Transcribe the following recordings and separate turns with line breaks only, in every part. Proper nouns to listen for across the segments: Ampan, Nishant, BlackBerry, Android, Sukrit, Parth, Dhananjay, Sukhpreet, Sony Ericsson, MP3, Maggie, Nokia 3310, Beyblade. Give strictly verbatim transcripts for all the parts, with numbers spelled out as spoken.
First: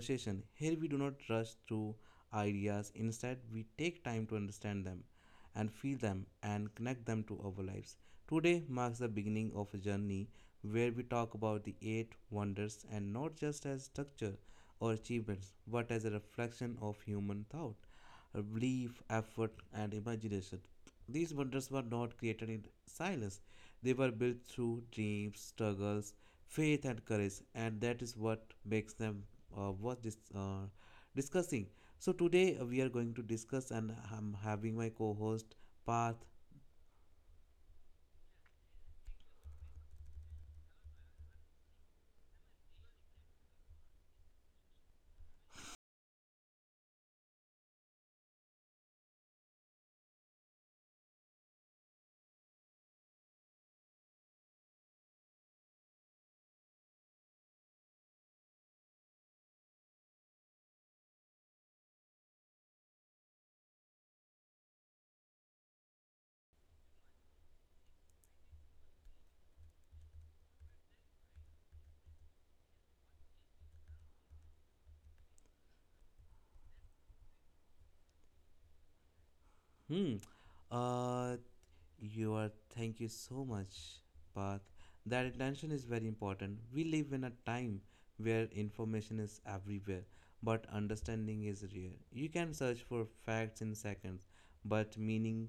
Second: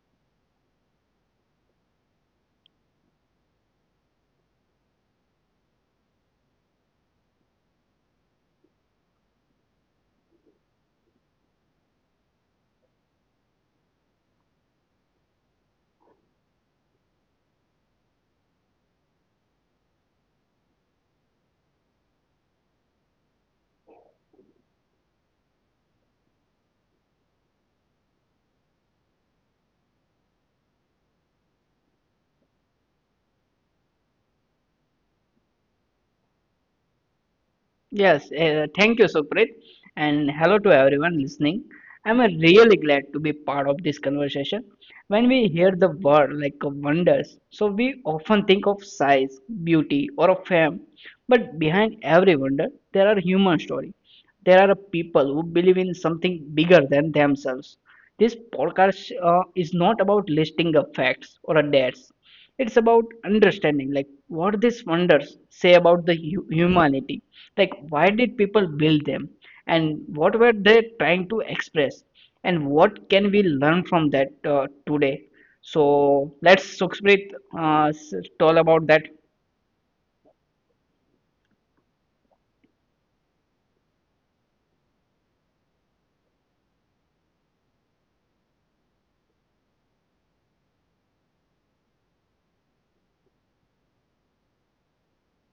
conversation. Here, we do not rush through ideas. Instead, we take time to understand them and feel them and connect them to our lives. Today marks the beginning of a journey where we talk about the eight wonders and not just as structure or achievements, but as a reflection of human thought, belief, effort, and imagination. These wonders were not created in silence. They were built through dreams, struggles, faith, and courage, and that is what makes them uh, worth this, uh, discussing. So today uh, we are going to discuss, and I'm having my co-host Parth.
Yes, uh, thank you, Sukrit, and hello to everyone listening. I'm uh, really glad to be part of this conversation. When we hear the word like uh, wonders, so we often think of size, beauty, or of fame, but behind every wonder, there are human stories. There are people who believe in something bigger than themselves. This podcast uh, is not about listing of facts or a dates, it's about understanding like what these wonders say about the hu- humanity, like why did people build them, and what were they trying to express, and what can we learn from that uh, today. So let's Sukhsprit, uh, s- tell about that.
Hmm. Uh, you are. Thank you so much, Parth. That attention is very important. We live in a time where information is everywhere, but understanding is rare. You can search for facts in seconds, but meaning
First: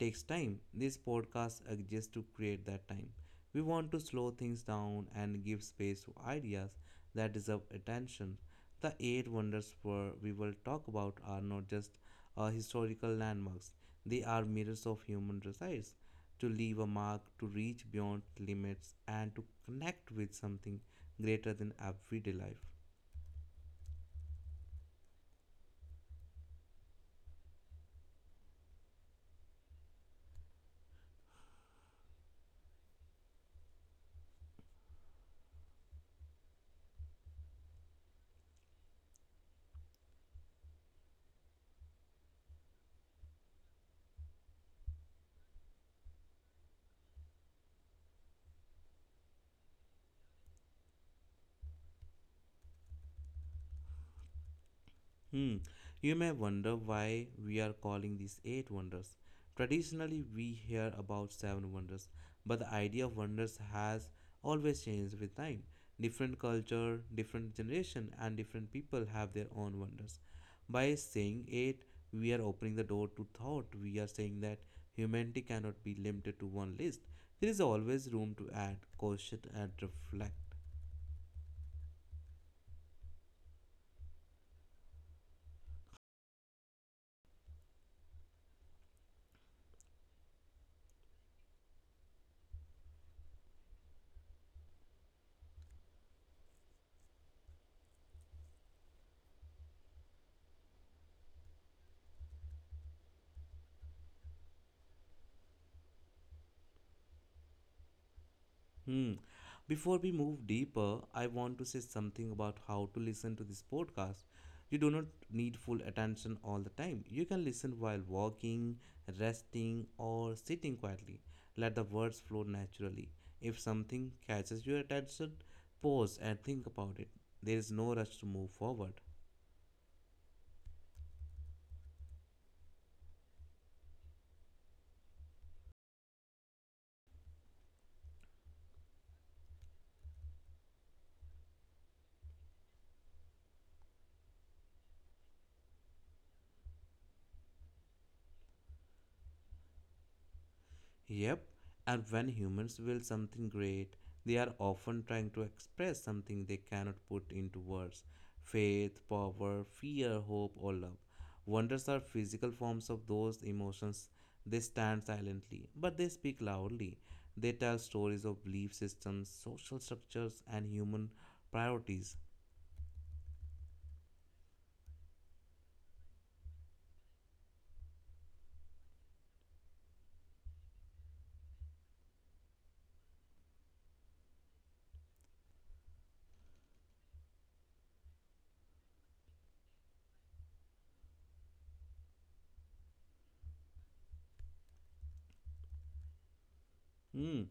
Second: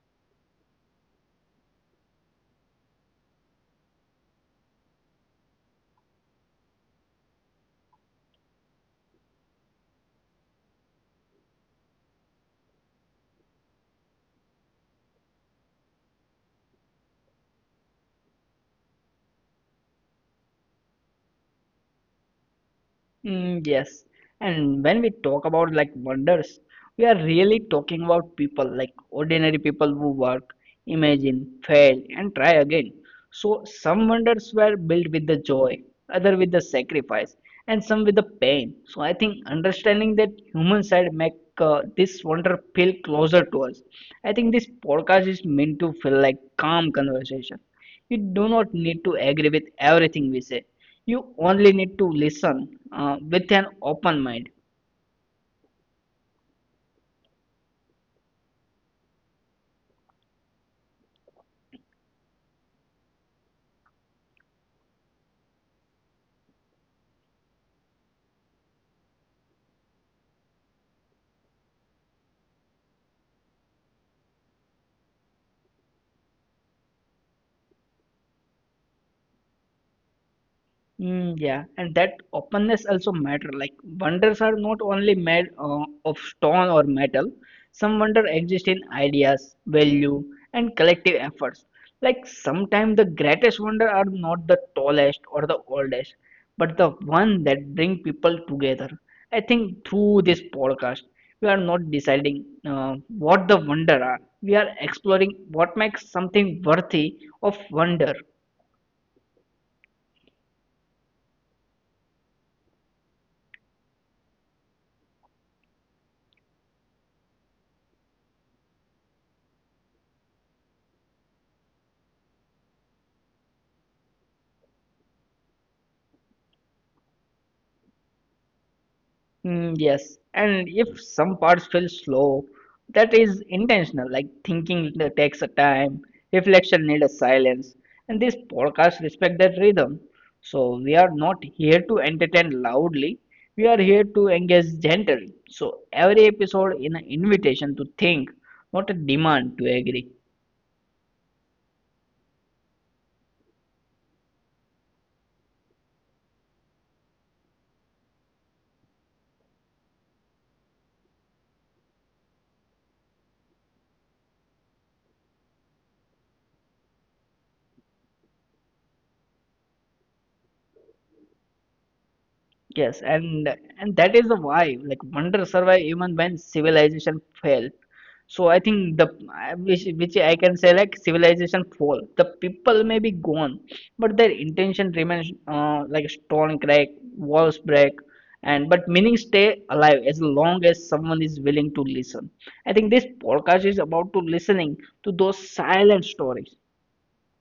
takes time. This podcast exists to create that time. We want to slow things down and give space to ideas that deserve attention. The eight wonders for we will talk about are not just uh, historical landmarks, they are mirrors of human desires to leave a mark, to reach beyond limits, and to connect with something greater than everyday life.
Mm, yes. And when we talk about like wonders, we are really talking about people, like ordinary people who work, imagine, fail, and try again. So some wonders were built with the joy, other with the sacrifice, and some with the pain. So I think understanding that human side make uh, this wonder feel closer to us. I think this podcast is meant to feel like calm conversation. You do not need to agree with everything we say. You only need to listen uh, with an open mind.
Hmm. You may wonder why we are calling these eight wonders. Traditionally, we hear about seven wonders, but the idea of wonders has always changed with time. Different culture, different generation, and different people have their own wonders. By saying eight, we are opening the door to thought. We are saying that humanity cannot be limited to one list. There is always room to add, question, and reflect.
Mm, yeah, and that openness also matter. Like wonders are not only made uh, of stone or metal. Some wonder exist in ideas, value, and collective efforts. Like sometimes the greatest wonder are not the tallest or the oldest, but the one that bring people together. I think through this podcast, we are not deciding uh, what the wonder are. We are exploring what makes something worthy of wonder.
Hmm. Before we move deeper, I want to say something about how to listen to this podcast. You do not need full attention all the time. You can listen while walking, resting, or sitting quietly. Let the words flow naturally. If something catches your attention, pause and think about it. There is no rush to move forward.
Mm, yes, and if some parts feel slow, that is intentional, like thinking that takes a time, reflection needs a silence, and this podcast respect that rhythm. So we are not here to entertain loudly, we are here to engage gently. So every episode is an invitation to think, not a demand to agree.
Yep, and when humans will something great, they are often trying to express something they cannot put into words: faith, power, fear, hope, or love. Wonders are physical forms of those emotions. They stand silently, but they speak loudly. They tell stories of belief systems, social structures, and human priorities.
Yes, and and that is the why like wonder survive even when civilization fell. So I think the I- which which I can say like civilization fall. The people may be gone, but their intention remains uh, like stone crack, walls break, and but meaning stay alive as long as someone is willing to listen. I think this podcast is about to listening to those silent stories.
Hmm.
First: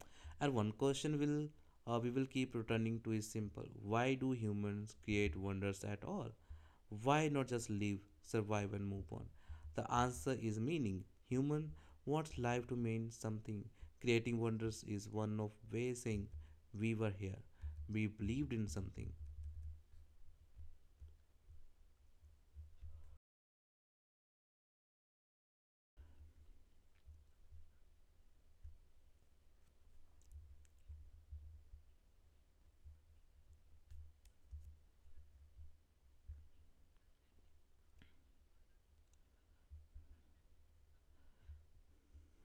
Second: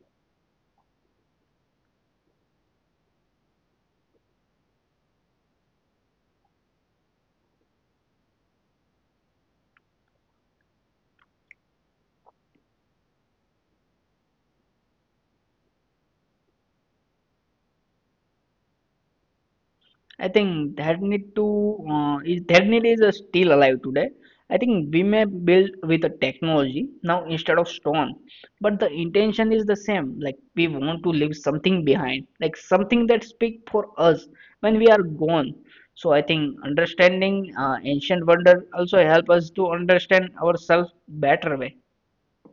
And one question will uh, we will keep returning to is simple. Why do humans create wonders at all? Why not just live, survive and move on? The answer is meaning. Human wants life to mean something. Creating wonders is one of ways saying we were here. We believed in something.
I think that need to uh, is that need is uh, still alive today. I think we may build with a technology now instead of stone, but the intention is the same. Like we want to leave something behind, like something that speak for us when we are gone. So I think understanding uh, ancient wonder also help us to understand ourselves better way.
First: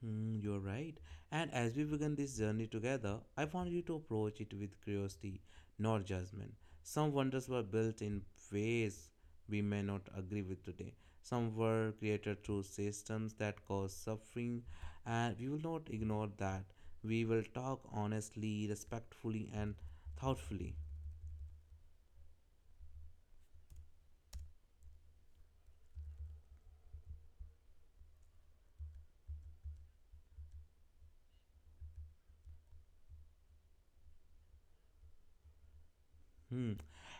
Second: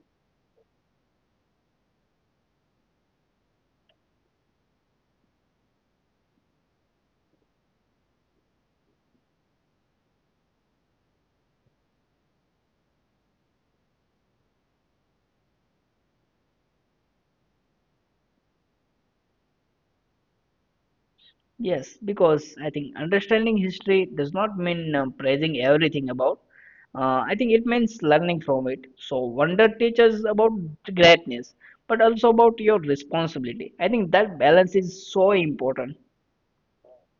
Hmm, you're right. And as we began this journey together, I want you to approach it with curiosity, not judgment. Some wonders were built in ways we may not agree with today. Some were created through systems that cause suffering, and we will not ignore that. We will talk honestly, respectfully, and thoughtfully.
Yes, because I think understanding history does not mean uh, praising everything about. Uh, I think it means learning from it. So wonder teaches about greatness, but also about your responsibility. I think that balance is so important.
Hmm.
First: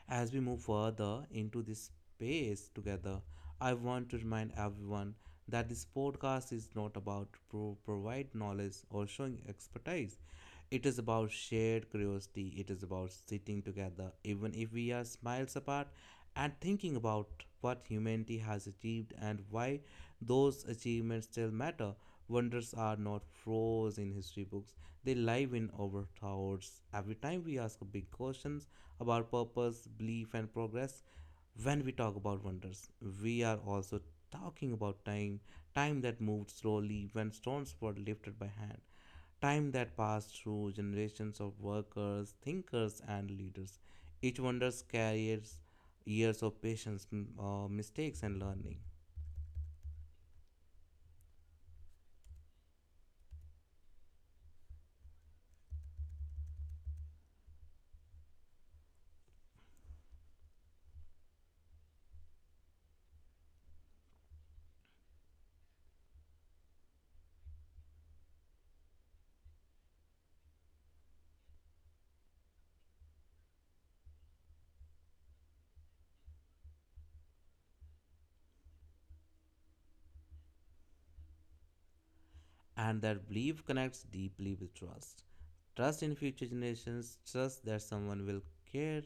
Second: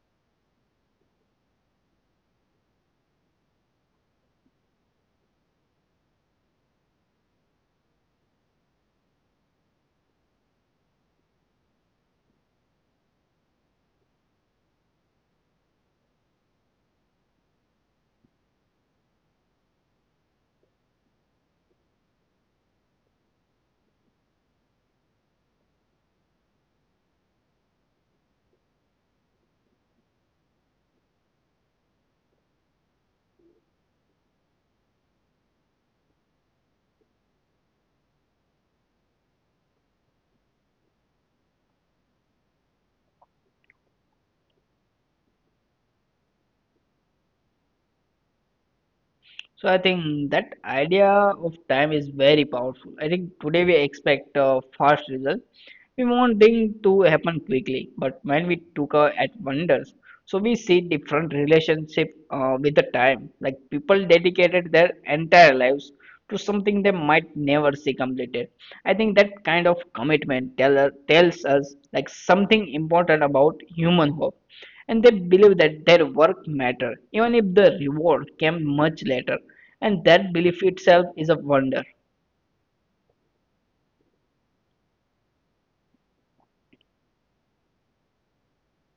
As we move further into this space together, I want to remind everyone that this podcast is not about pro- provide knowledge or showing expertise. It is about shared curiosity. It is about sitting together, even if we are miles apart, and thinking about what humanity has achieved and why those achievements still matter. Wonders are not froze in history books. They live in our thoughts. Every time we ask big questions about purpose, belief, and progress, when we talk about wonders, we are also talking about time, time that moved slowly when stones were lifted by hand, time that passed through generations of workers, thinkers, and leaders. Each wonders carries years of patience, m- uh, mistakes, and learning.
So I think that idea of time is very powerful. I think today we expect a fast result. We want things to happen quickly, but when we took a at wonders, so we see different relationship uh, with the time. Like people dedicated their entire lives to something they might never see completed. I think that kind of commitment tell, tells us like something important about human hope, and they believe that their work matter even if the reward came much later, and that belief itself is a wonder.
And that belief connects deeply with trust. Trust in future generations, trust that someone will care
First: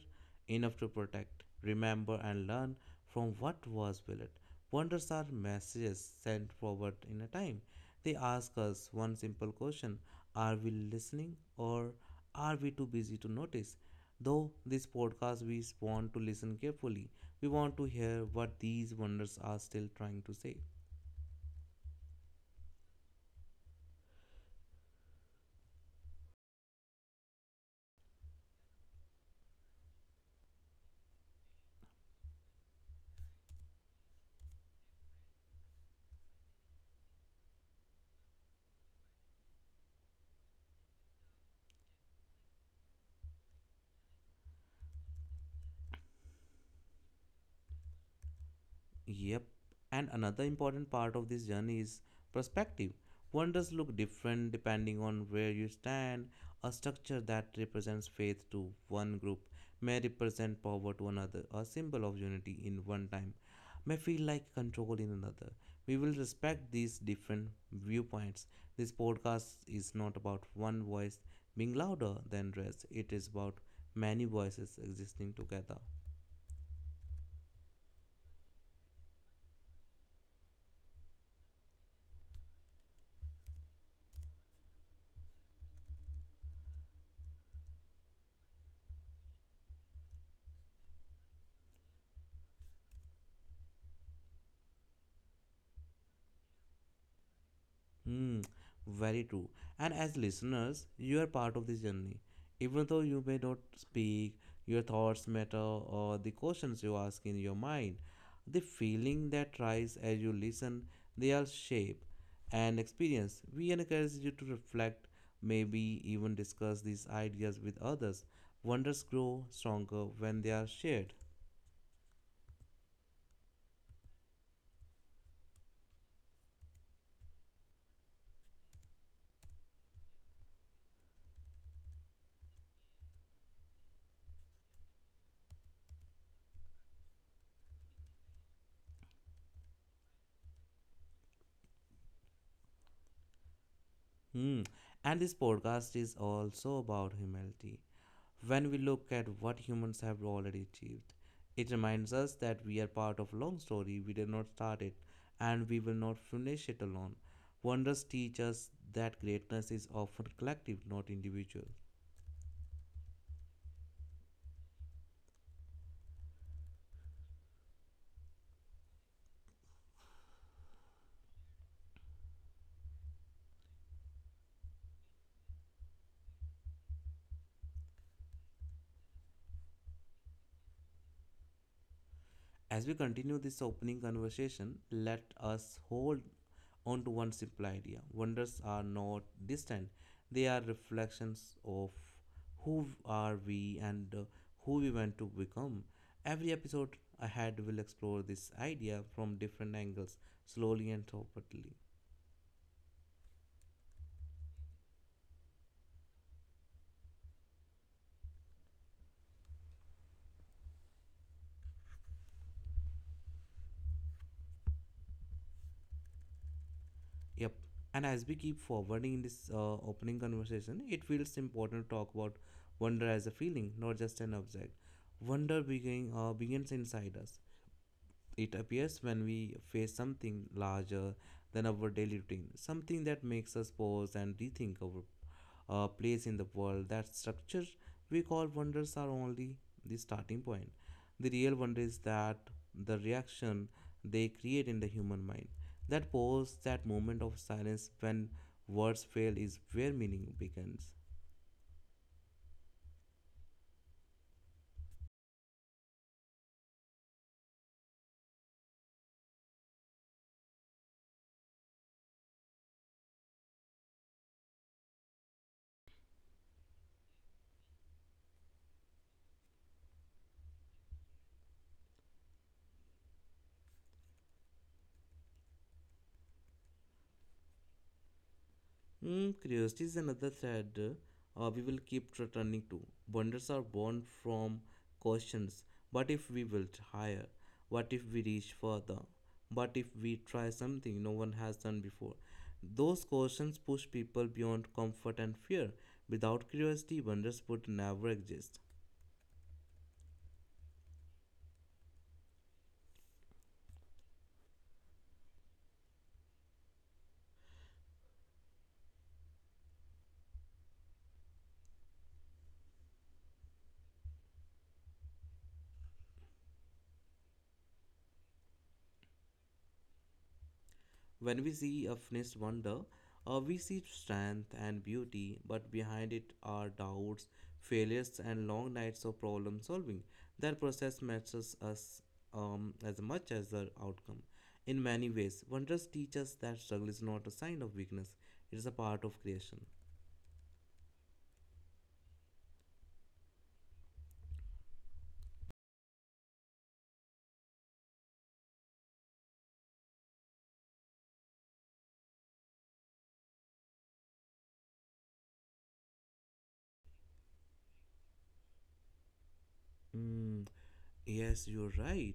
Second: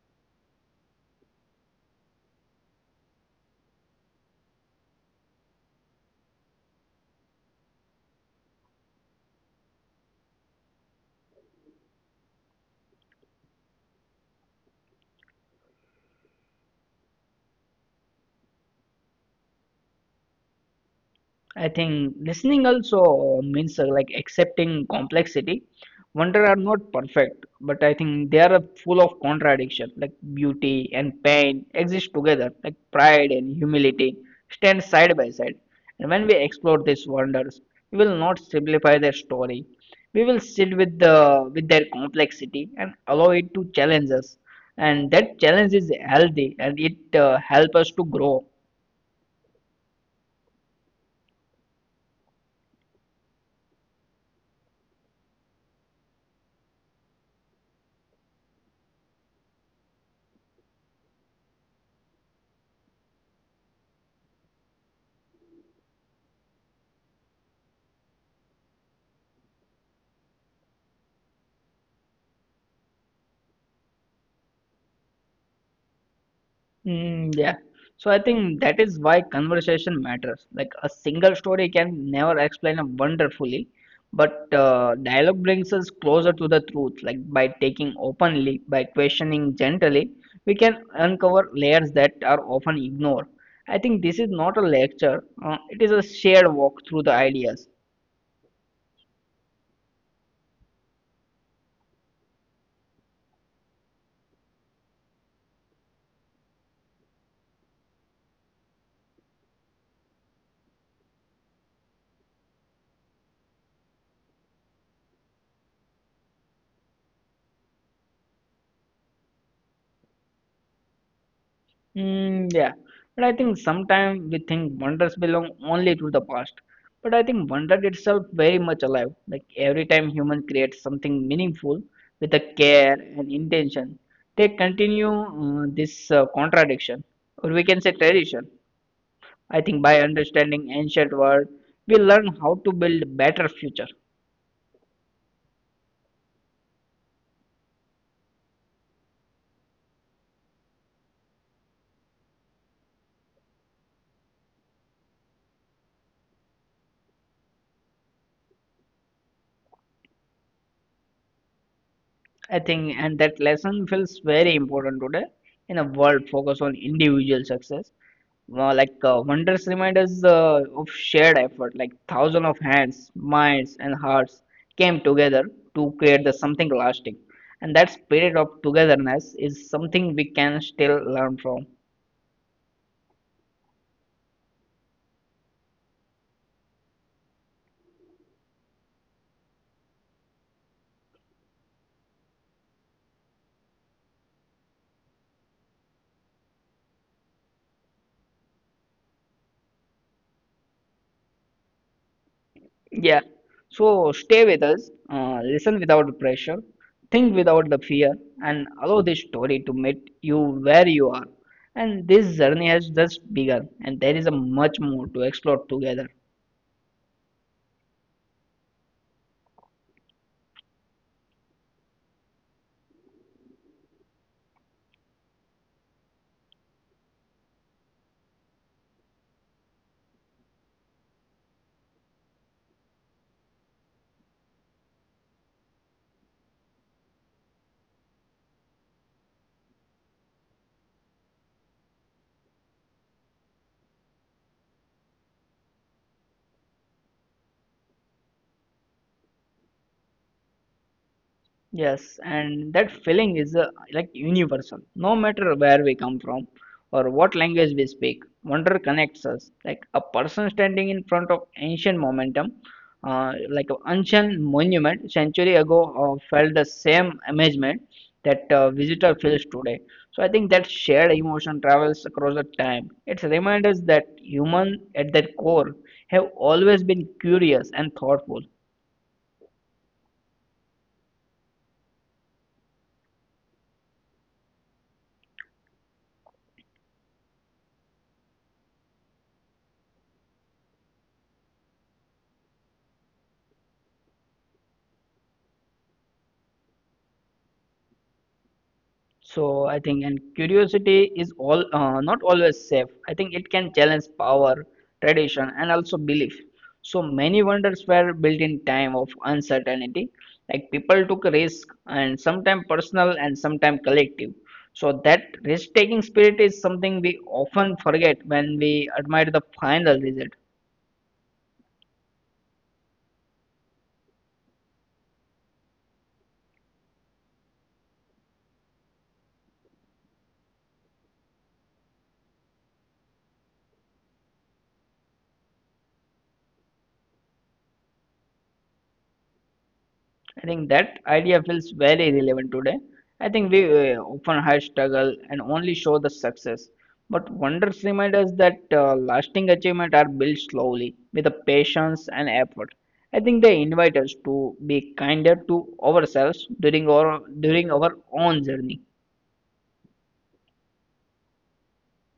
enough to protect, remember, and learn from what was built. Wonders are messages sent forward in a time. They ask us one simple question: are we listening, or are we too busy to notice? Though this podcast, we want to listen carefully. We want to hear what these wonders are still trying to say.
I think listening also means uh, like accepting complexity. Wonder are not perfect, but I think they are full of contradiction. Like beauty and pain exist together. Like pride and humility stand side by side. And when we explore these wonders, we will not simplify their story. We will sit with the with their complexity and allow it to challenge us. And that challenge is healthy, and it uh, helps us to grow.
Yep. And another important part of this journey is perspective. Wonders look different depending on where you stand. A structure that represents faith to one group may represent power to another. A symbol of unity in one time may feel like control in another. We will respect these different viewpoints. This podcast is not about one voice being louder than rest, it is about many voices existing together.
Mm, yeah. So I think that is why conversation matters. Like a single story can never explain a wonder fully, but uh, dialogue brings us closer to the truth. Like by taking openly, by questioning gently, we can uncover layers that are often ignored. I think this is not a lecture, uh, it is a shared walk through the ideas.
Hmm, very true. And as listeners, you are part of this journey. Even though you may not speak, your thoughts matter, or the questions you ask in your mind, the feeling that rise as you listen, they all shape and experience. We encourage you to reflect, maybe even discuss these ideas with others. Wonders grow stronger when they are shared.
Mm, yeah, but I think sometimes we think wonders belong only to the past. But I think wonder itself very much alive. Like every time human creates something meaningful with a care and intention, they continue uh, this uh, contradiction, or we can say tradition. I think by understanding ancient world, we learn how to build better future.
Hmm. And this podcast is also about humility. When we look at what humans have already achieved, it reminds us that we are part of a long story. We did not start it, and we will not finish it alone. Wonders teach us that greatness is often collective, not individual.
I think, and that lesson feels very important today in a world focused on individual success. Well, like uh, wonders remind us uh, of shared effort, like thousands of hands, minds, and hearts came together to create the something lasting, and that spirit of togetherness is something we can still learn from.
As we continue this opening conversation, let us hold on to one simple idea. Wonders are not distant, they are reflections of who are we and uh, who we want to become. Every episode ahead will explore this idea from different angles, slowly and thoughtfully.
Yeah, so stay with us, uh, listen without pressure, think without the fear, and allow this story to meet you where you are. And this journey has just begun, and there is a much more to explore together.
Yep. And as we keep forwarding in this uh, opening conversation, it feels important to talk about wonder as a feeling, not just an object. Wonder begin, uh, begins inside us. It appears when we face something larger than our daily routine, something that makes us pause and rethink our uh, place in the world. That structure we call wonders are only the starting point. The real wonder is that the reaction they create in the human mind. That pause, that moment of silence when words fail, is where meaning begins.
Yes, and that feeling is uh, like universal. No matter where we come from or what language we speak, wonder connects us. Like a person standing in front of ancient momentum, uh, like an ancient monument century ago, uh, felt the same amazement that uh, visitor feels today. So I think that shared emotion travels across the time. It reminds us that human at their core have always been curious and thoughtful.
Hmm, curiosity is another thread uh, we will keep returning to. Wonders are born from questions. What if we build higher? What if we reach further? What if we try something no one has done before? Those questions push people beyond comfort and fear. Without curiosity, wonders would never exist.
So I think, and curiosity is all uh, not always safe. I think it can challenge power, tradition, and also belief. So many wonders were built in time of uncertainty. Like people took risk, and sometimes personal, and sometimes collective. So that risk-taking spirit is something we often forget when we admire the final result.
When we see a finished wonder, uh, we see strength and beauty, but behind it are doubts, failures, and long nights of problem solving. That process matters us um, as much as the outcome. In many ways, wonders teach us that struggle is not a sign of weakness, it is a part of creation.
I think that idea feels very relevant today. I think we uh, often hide struggle and only show the success. But wonders remind us that uh, lasting achievement are built slowly with the patience and effort. I think they invite us to be kinder to ourselves during our during our own journey.
Mm, yes, you're right.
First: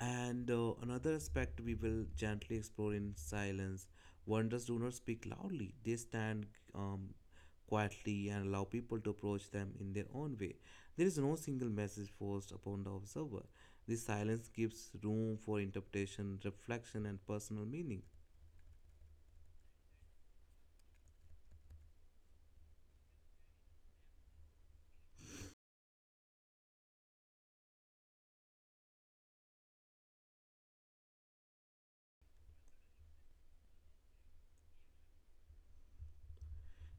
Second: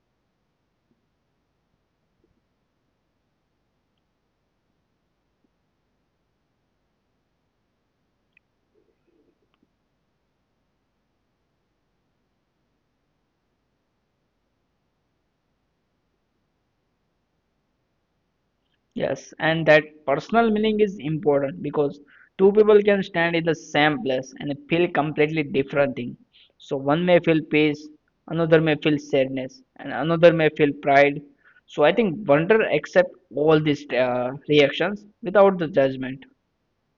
And uh, another aspect we will gently explore in silence: wonders do not speak loudly, they stand um, quietly and allow people to approach them in their own way. There is no single message forced upon the observer. This silence gives room for interpretation, reflection, and personal meaning.
Yes, and that personal meaning is important because two people can stand in the same place and feel completely different thing. So one may feel peace, another may feel sadness, and another may feel pride. So I think wonder accept all these uh, reactions without the judgment.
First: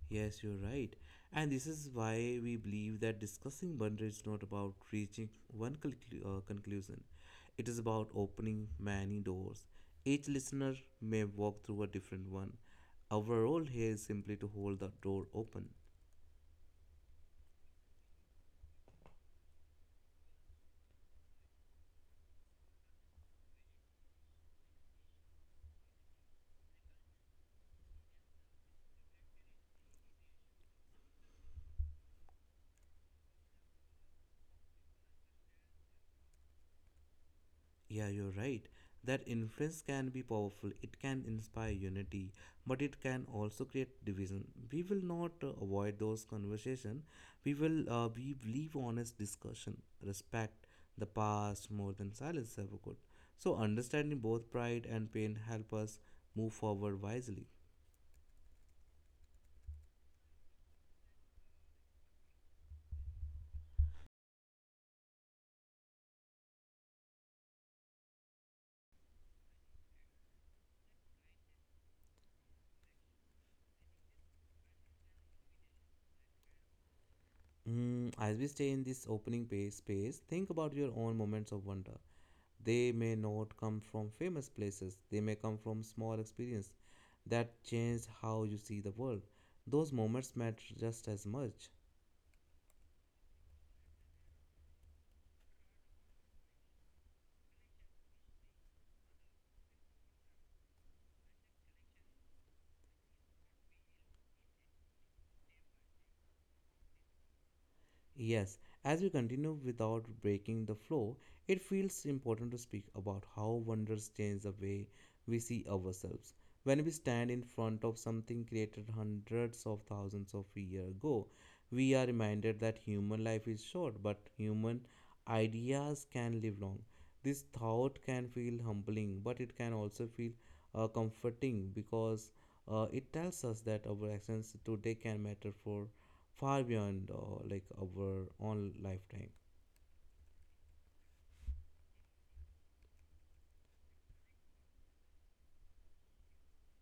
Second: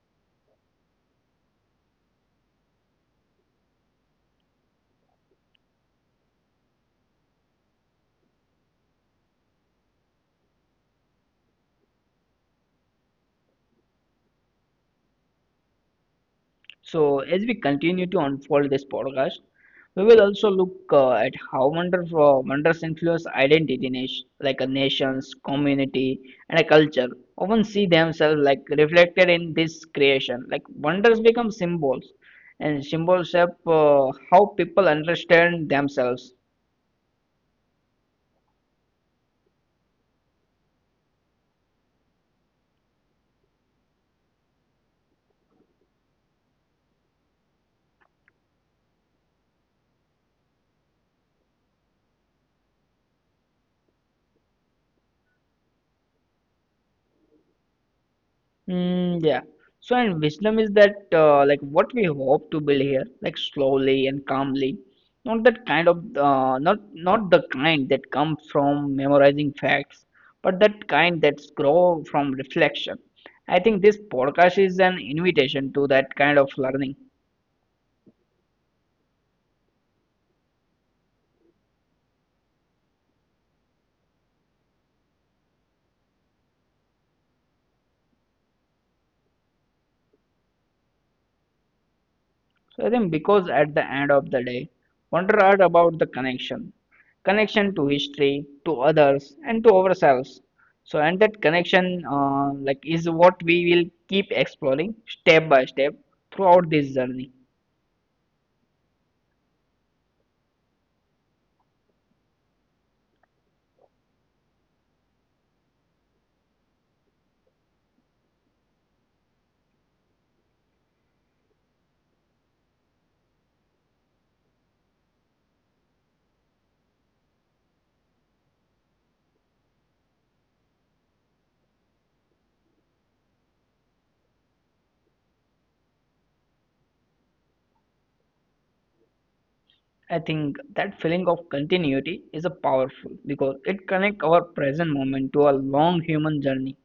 Yes, you're right. And this is why we believe that discussing boundaries is not about reaching one conclu- uh, conclusion. It is about opening many doors. Each listener may walk through a different one. Our role here is simply to hold the door open.
So, as we continue to unfold this podcast, we will also look uh, at how wonderful wonders influence identity, nation, like a nation's community and a culture. Often see themselves like reflected in this creation. Like wonders become symbols, and symbols shape uh, how people understand themselves.
Yeah, you're right. That influence can be powerful. It can inspire unity, but it can also create division. We will not uh, avoid those conversations. We will uh, we leave honest discussion, respect the past more than silence ever could. So understanding both pride and pain help us move forward wisely.
Mm, yeah. So, and wisdom is that uh, like what we hope to build here, like slowly and calmly, not that kind of uh, not not the kind that comes from memorizing facts, but that kind that's grow from reflection. I think this podcast is an invitation to that kind of learning.
Mm, as we stay in this opening pa- space, think about your own moments of wonder. They may not come from famous places, they may come from small experience that changed how you see the world. Those moments matter just as much.
So I think because at the end of the day, wonder are about the connection, connection to history, to others, and to ourselves. So and that connection, uh, like, is what we will keep exploring step by step throughout this journey.
Yes, as we continue without breaking the flow, it feels important to speak about how wonders change the way we see ourselves. When we stand in front of something created hundreds of thousands of years ago, we are reminded that human life is short, but human ideas can live long. This thought can feel humbling, but it can also feel uh, comforting because uh, it tells us that our actions today can matter for far beyond uh, like our own lifetime.
I think that feeling of continuity is a powerful because it connects our present moment to a long human journey.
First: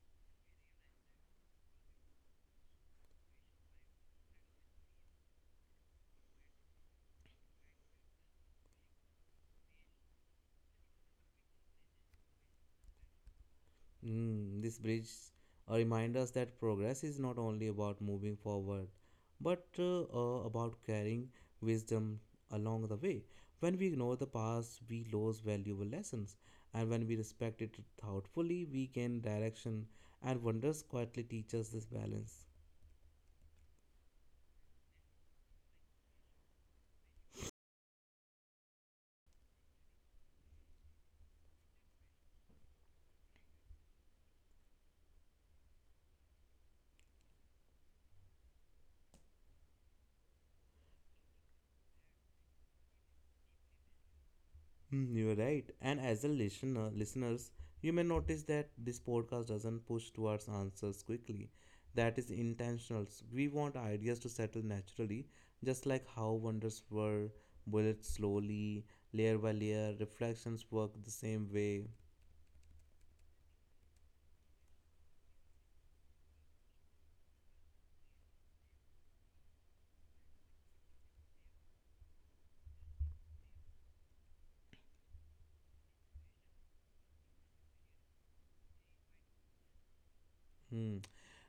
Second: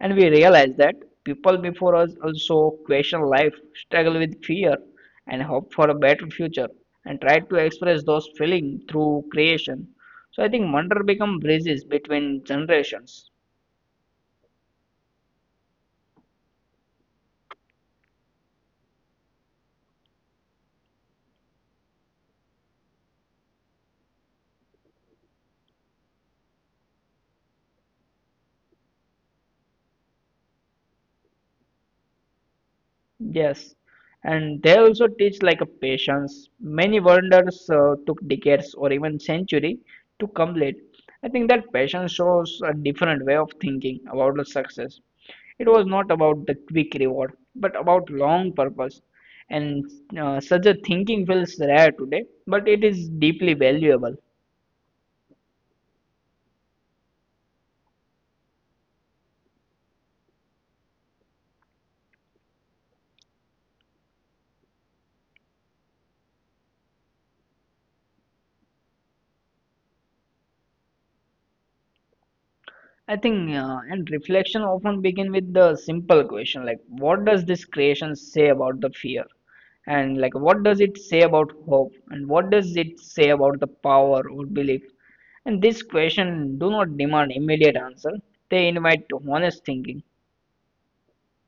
And we realize that people before us also question life, struggle with fear, and hope for a better future, and try to express those feelings through creation. So I think wonder become bridges between generations.
Mm, this bridge uh, reminds us that progress is not only about moving forward, but uh, uh, about carrying wisdom along the way. When we ignore the past, we lose valuable lessons, and when we respect it thoughtfully, we gain direction. And wonders quietly teach us this balance.
Yes, and they also teach like a patience. Many wonders uh, took decades or even century to complete. I think that patience shows a different way of thinking about the success. It was not about the quick reward, but about long purpose. And uh, such a thinking feels rare today, but it is deeply valuable.
Mm, You're right. And as a listener, listeners, you may notice that this podcast doesn't push towards answers quickly. That is intentional. We want ideas to settle naturally, just like how wonders were built slowly, layer by layer. Reflections work the same way.
I think, uh, and reflection often begin with the simple question like, what does this creation say about the fear? And like, what does it say about hope? And what does it say about the power or belief? And this question do not demand immediate answer. They invite honest thinking.
Hmm.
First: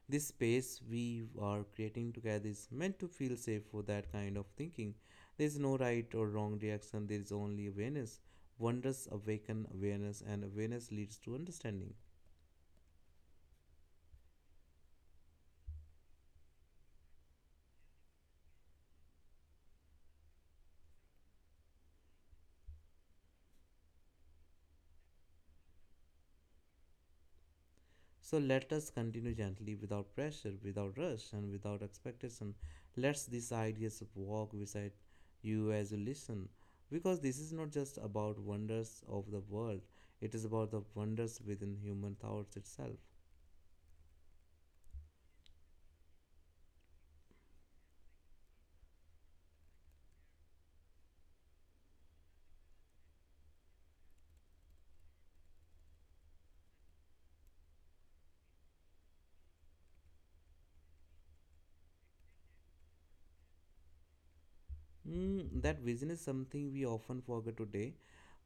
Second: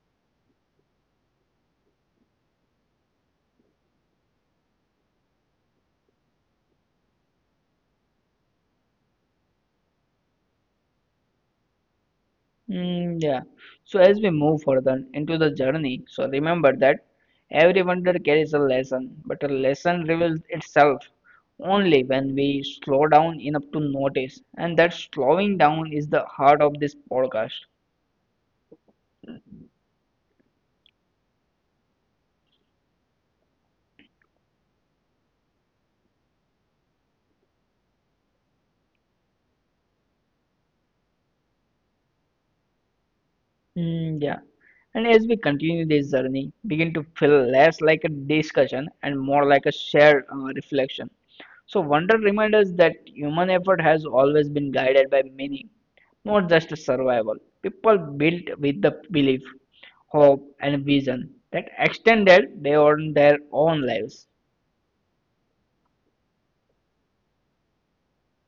This space we are creating together is meant to feel safe for that kind of thinking. There is no right or wrong reaction, there is only awareness. Wonders awaken awareness, and awareness leads to understanding.
Mm, yeah. So as we move further into the journey, so remember that every wonder carries a lesson, but a lesson reveals itself only when we slow down enough to notice. And that slowing down is the heart of this podcast.
So let us continue gently, without pressure, without rush, and without expectation. Let these ideas walk beside you as you listen, because this is not just about wonders of the world, it is about the wonders within human thoughts itself.
Mm, yeah. And as we continue this journey, begin to feel less like a discussion and more like a shared uh, reflection. So, wonder reminds us that human effort has always been guided by meaning, not just survival. People built with the belief, hope, and vision that extended beyond their own lives.
Mm, that vision is something we often forget today.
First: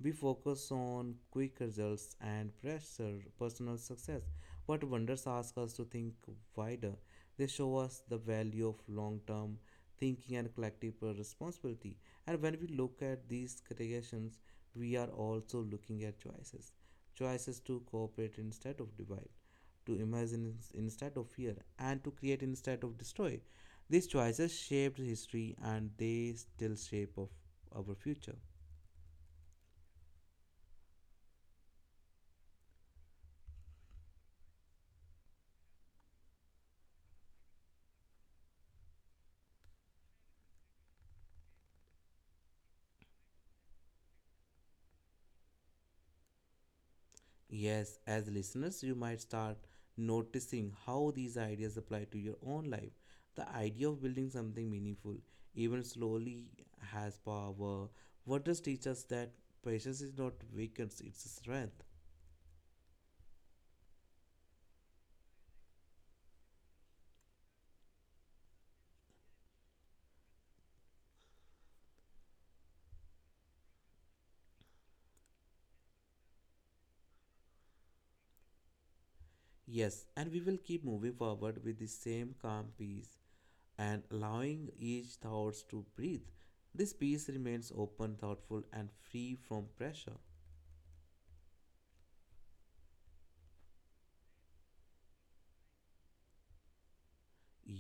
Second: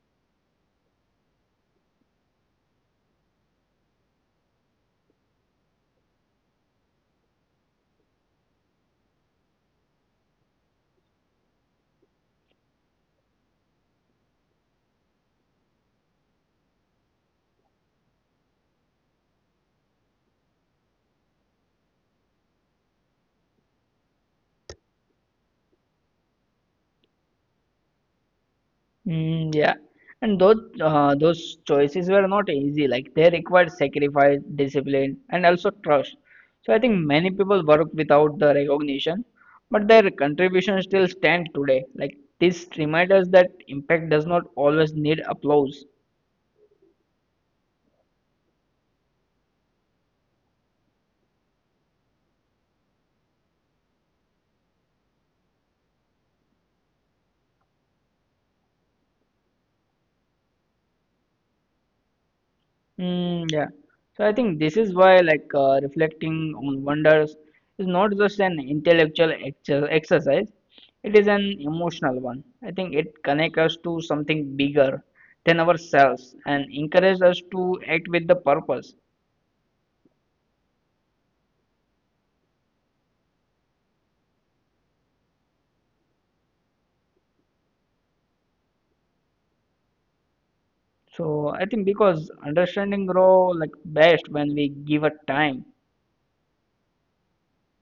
We focus on quick results and pressure personal success. But wonders ask us to think wider. They show us the value of long term thinking and collective responsibility. And when we look at these creations, we are also looking at choices choices to cooperate instead of divide, to imagine ins- instead of fear, and to create instead of destroy. These choices shaped history and they still shape of our future.
Mm, yeah, and those uh, those choices were not easy. Like they required sacrifice, discipline, and also trust. So I think many people work without the recognition, but their contribution still stand today. Like this reminds us that impact does not always need applause.
Yes, as listeners, you might start noticing how these ideas apply to your own life. The idea of building something meaningful, even slowly, has power. What does teach us that patience is not weakness, it's a strength?
Mm, yeah. So I think this is why, like, uh, reflecting on wonders is not just an intellectual ex exercise, it is an emotional one. I think it connects us to something bigger than ourselves and encourages us to act with the purpose.
Yes, and we will keep moving forward with the same calm peace and allowing each thoughts to breathe. This peace remains open, thoughtful, and free from pressure.
So I think because understanding grow like best when we give a time.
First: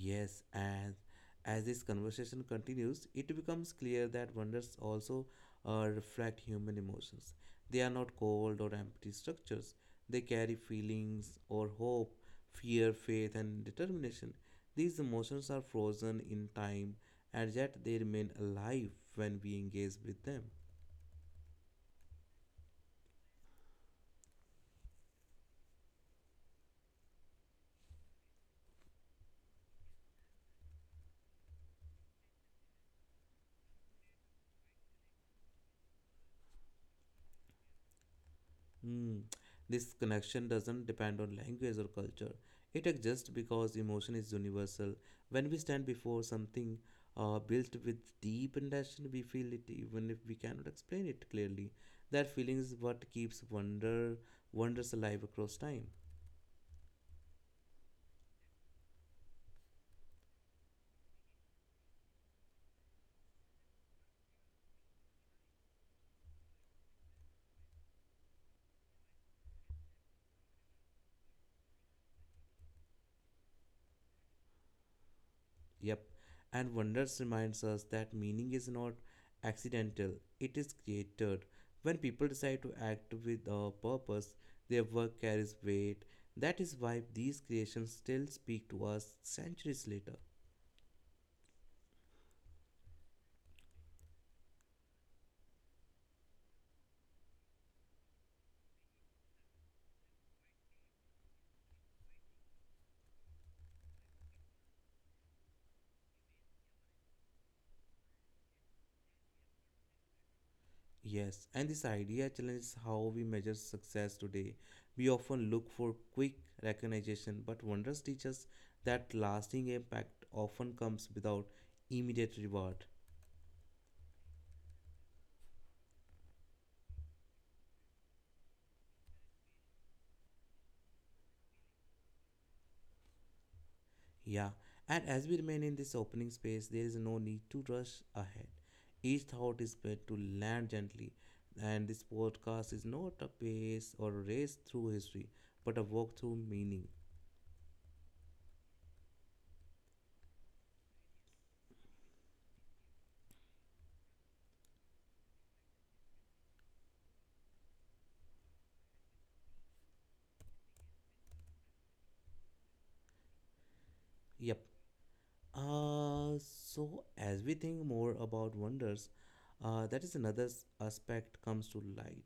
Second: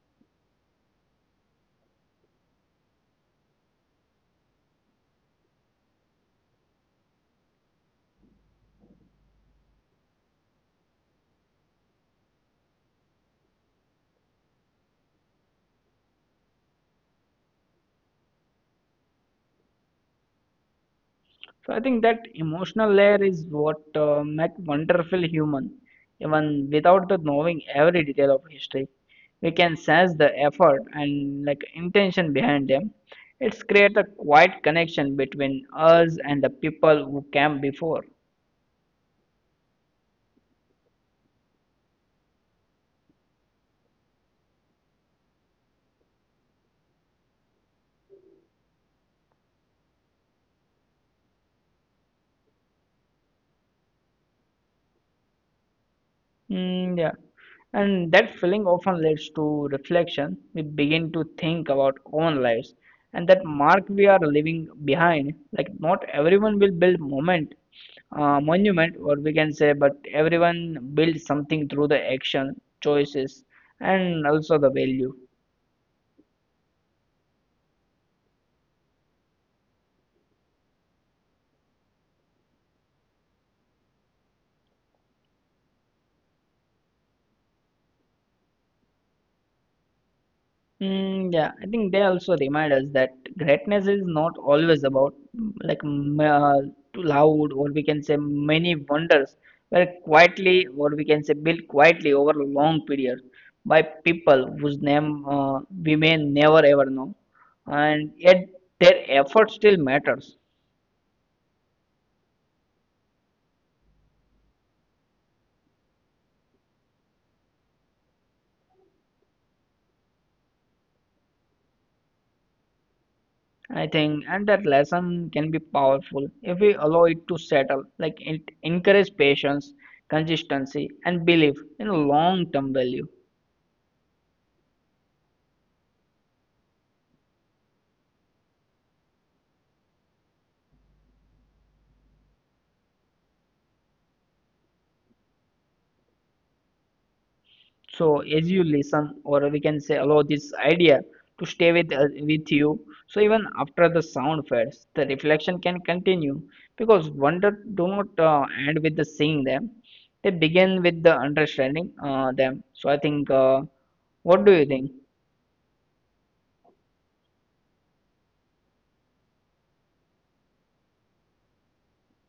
Yes, and as this conversation continues, it becomes clear that wonders also uh, reflect human emotions. They are not cold or empty structures, they carry feelings or hope, fear, faith, and determination. These emotions are frozen in time, and yet they remain alive when we engage with them.
So I think that emotional layer is what uh, make wonderful human. Even without the knowing every detail of history, we can sense the effort and like intention behind them. It's create a quiet connection between us and the people who came before.
Hmm. This connection doesn't depend on language or culture. It exists because emotion is universal. When we stand before something uh, built with deep intention, we feel it even if we cannot explain it clearly. That feeling is what keeps wonder wonders alive across time.
Mm, yeah. And that feeling often leads to reflection. We begin to think about own lives and that mark we are leaving behind. Like not everyone will build moment, uh, monument, or we can say, but everyone builds something through the action, choices, and also the value.
Yep. And Wonders reminds us that meaning is not accidental, it is created. When people decide to act with a purpose, their work carries weight. That is why these creations still speak to us centuries later.
Mm, yeah, I think they also remind us that greatness is not always about like m- uh, too loud, or we can say many wonders, were quietly, or we can say built quietly over a long period by people whose name uh, we may never ever know, and yet their effort still matters.
Yes, and this idea challenges how we measure success today. We often look for quick recognition, but Wonders teaches that lasting impact often comes without immediate reward.
I think, and that lesson can be powerful if we allow it to settle, like it encourage patience, consistency, and belief in long-term value.
Yeah, and as we remain in this opening space, there is no need to rush ahead. Each thought is meant to land gently, and this podcast is not a pace or a race through history, but a walk through meaning.
So as you listen or we can say allow this idea to stay with uh, with you, so even after the sound fades the reflection can continue, because wonder do not uh, end with the seeing them, they begin with the understanding uh, them. So i think uh, what do
Yep.
you think?
Uh, so as we think more about wonders, uh, that is another s- aspect comes to light,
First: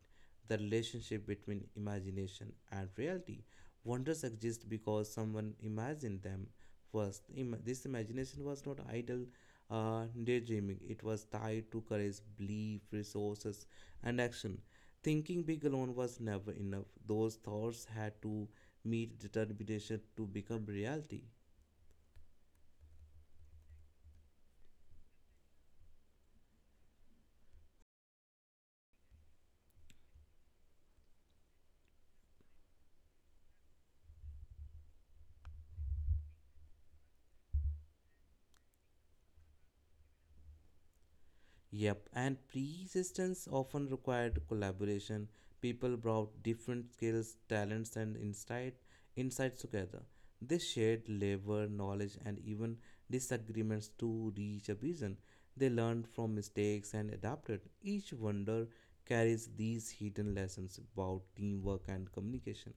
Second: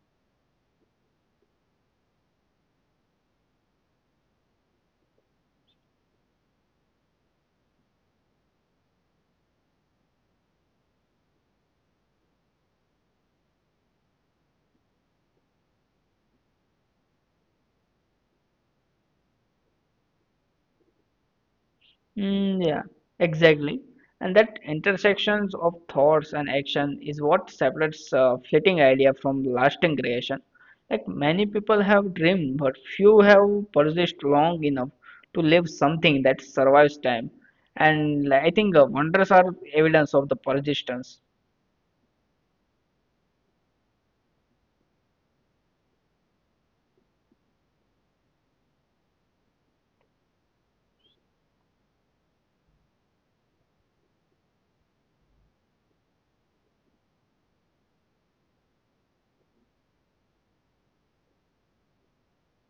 the relationship between imagination and reality. Wonders exist because someone imagined them first. Im- this imagination was not idle uh, daydreaming. It was tied to courage, belief, resources, and action. Thinking big alone was never enough. Those thoughts had to meet determination to become reality.
Mm, yeah, exactly. And that intersections of thoughts and action is what separates a fleeting idea from lasting creation. Like many people have dreamed, but few have persisted long enough to live something that survives time. And like, I think uh, wonders are evidence of the persistence.
Yep, and persistence often required collaboration. People brought different skills, talents, and insight insights together. They shared labor, knowledge, and even disagreements to reach a vision. They learned from mistakes and adapted. Each wonder carries these hidden lessons about teamwork and communication.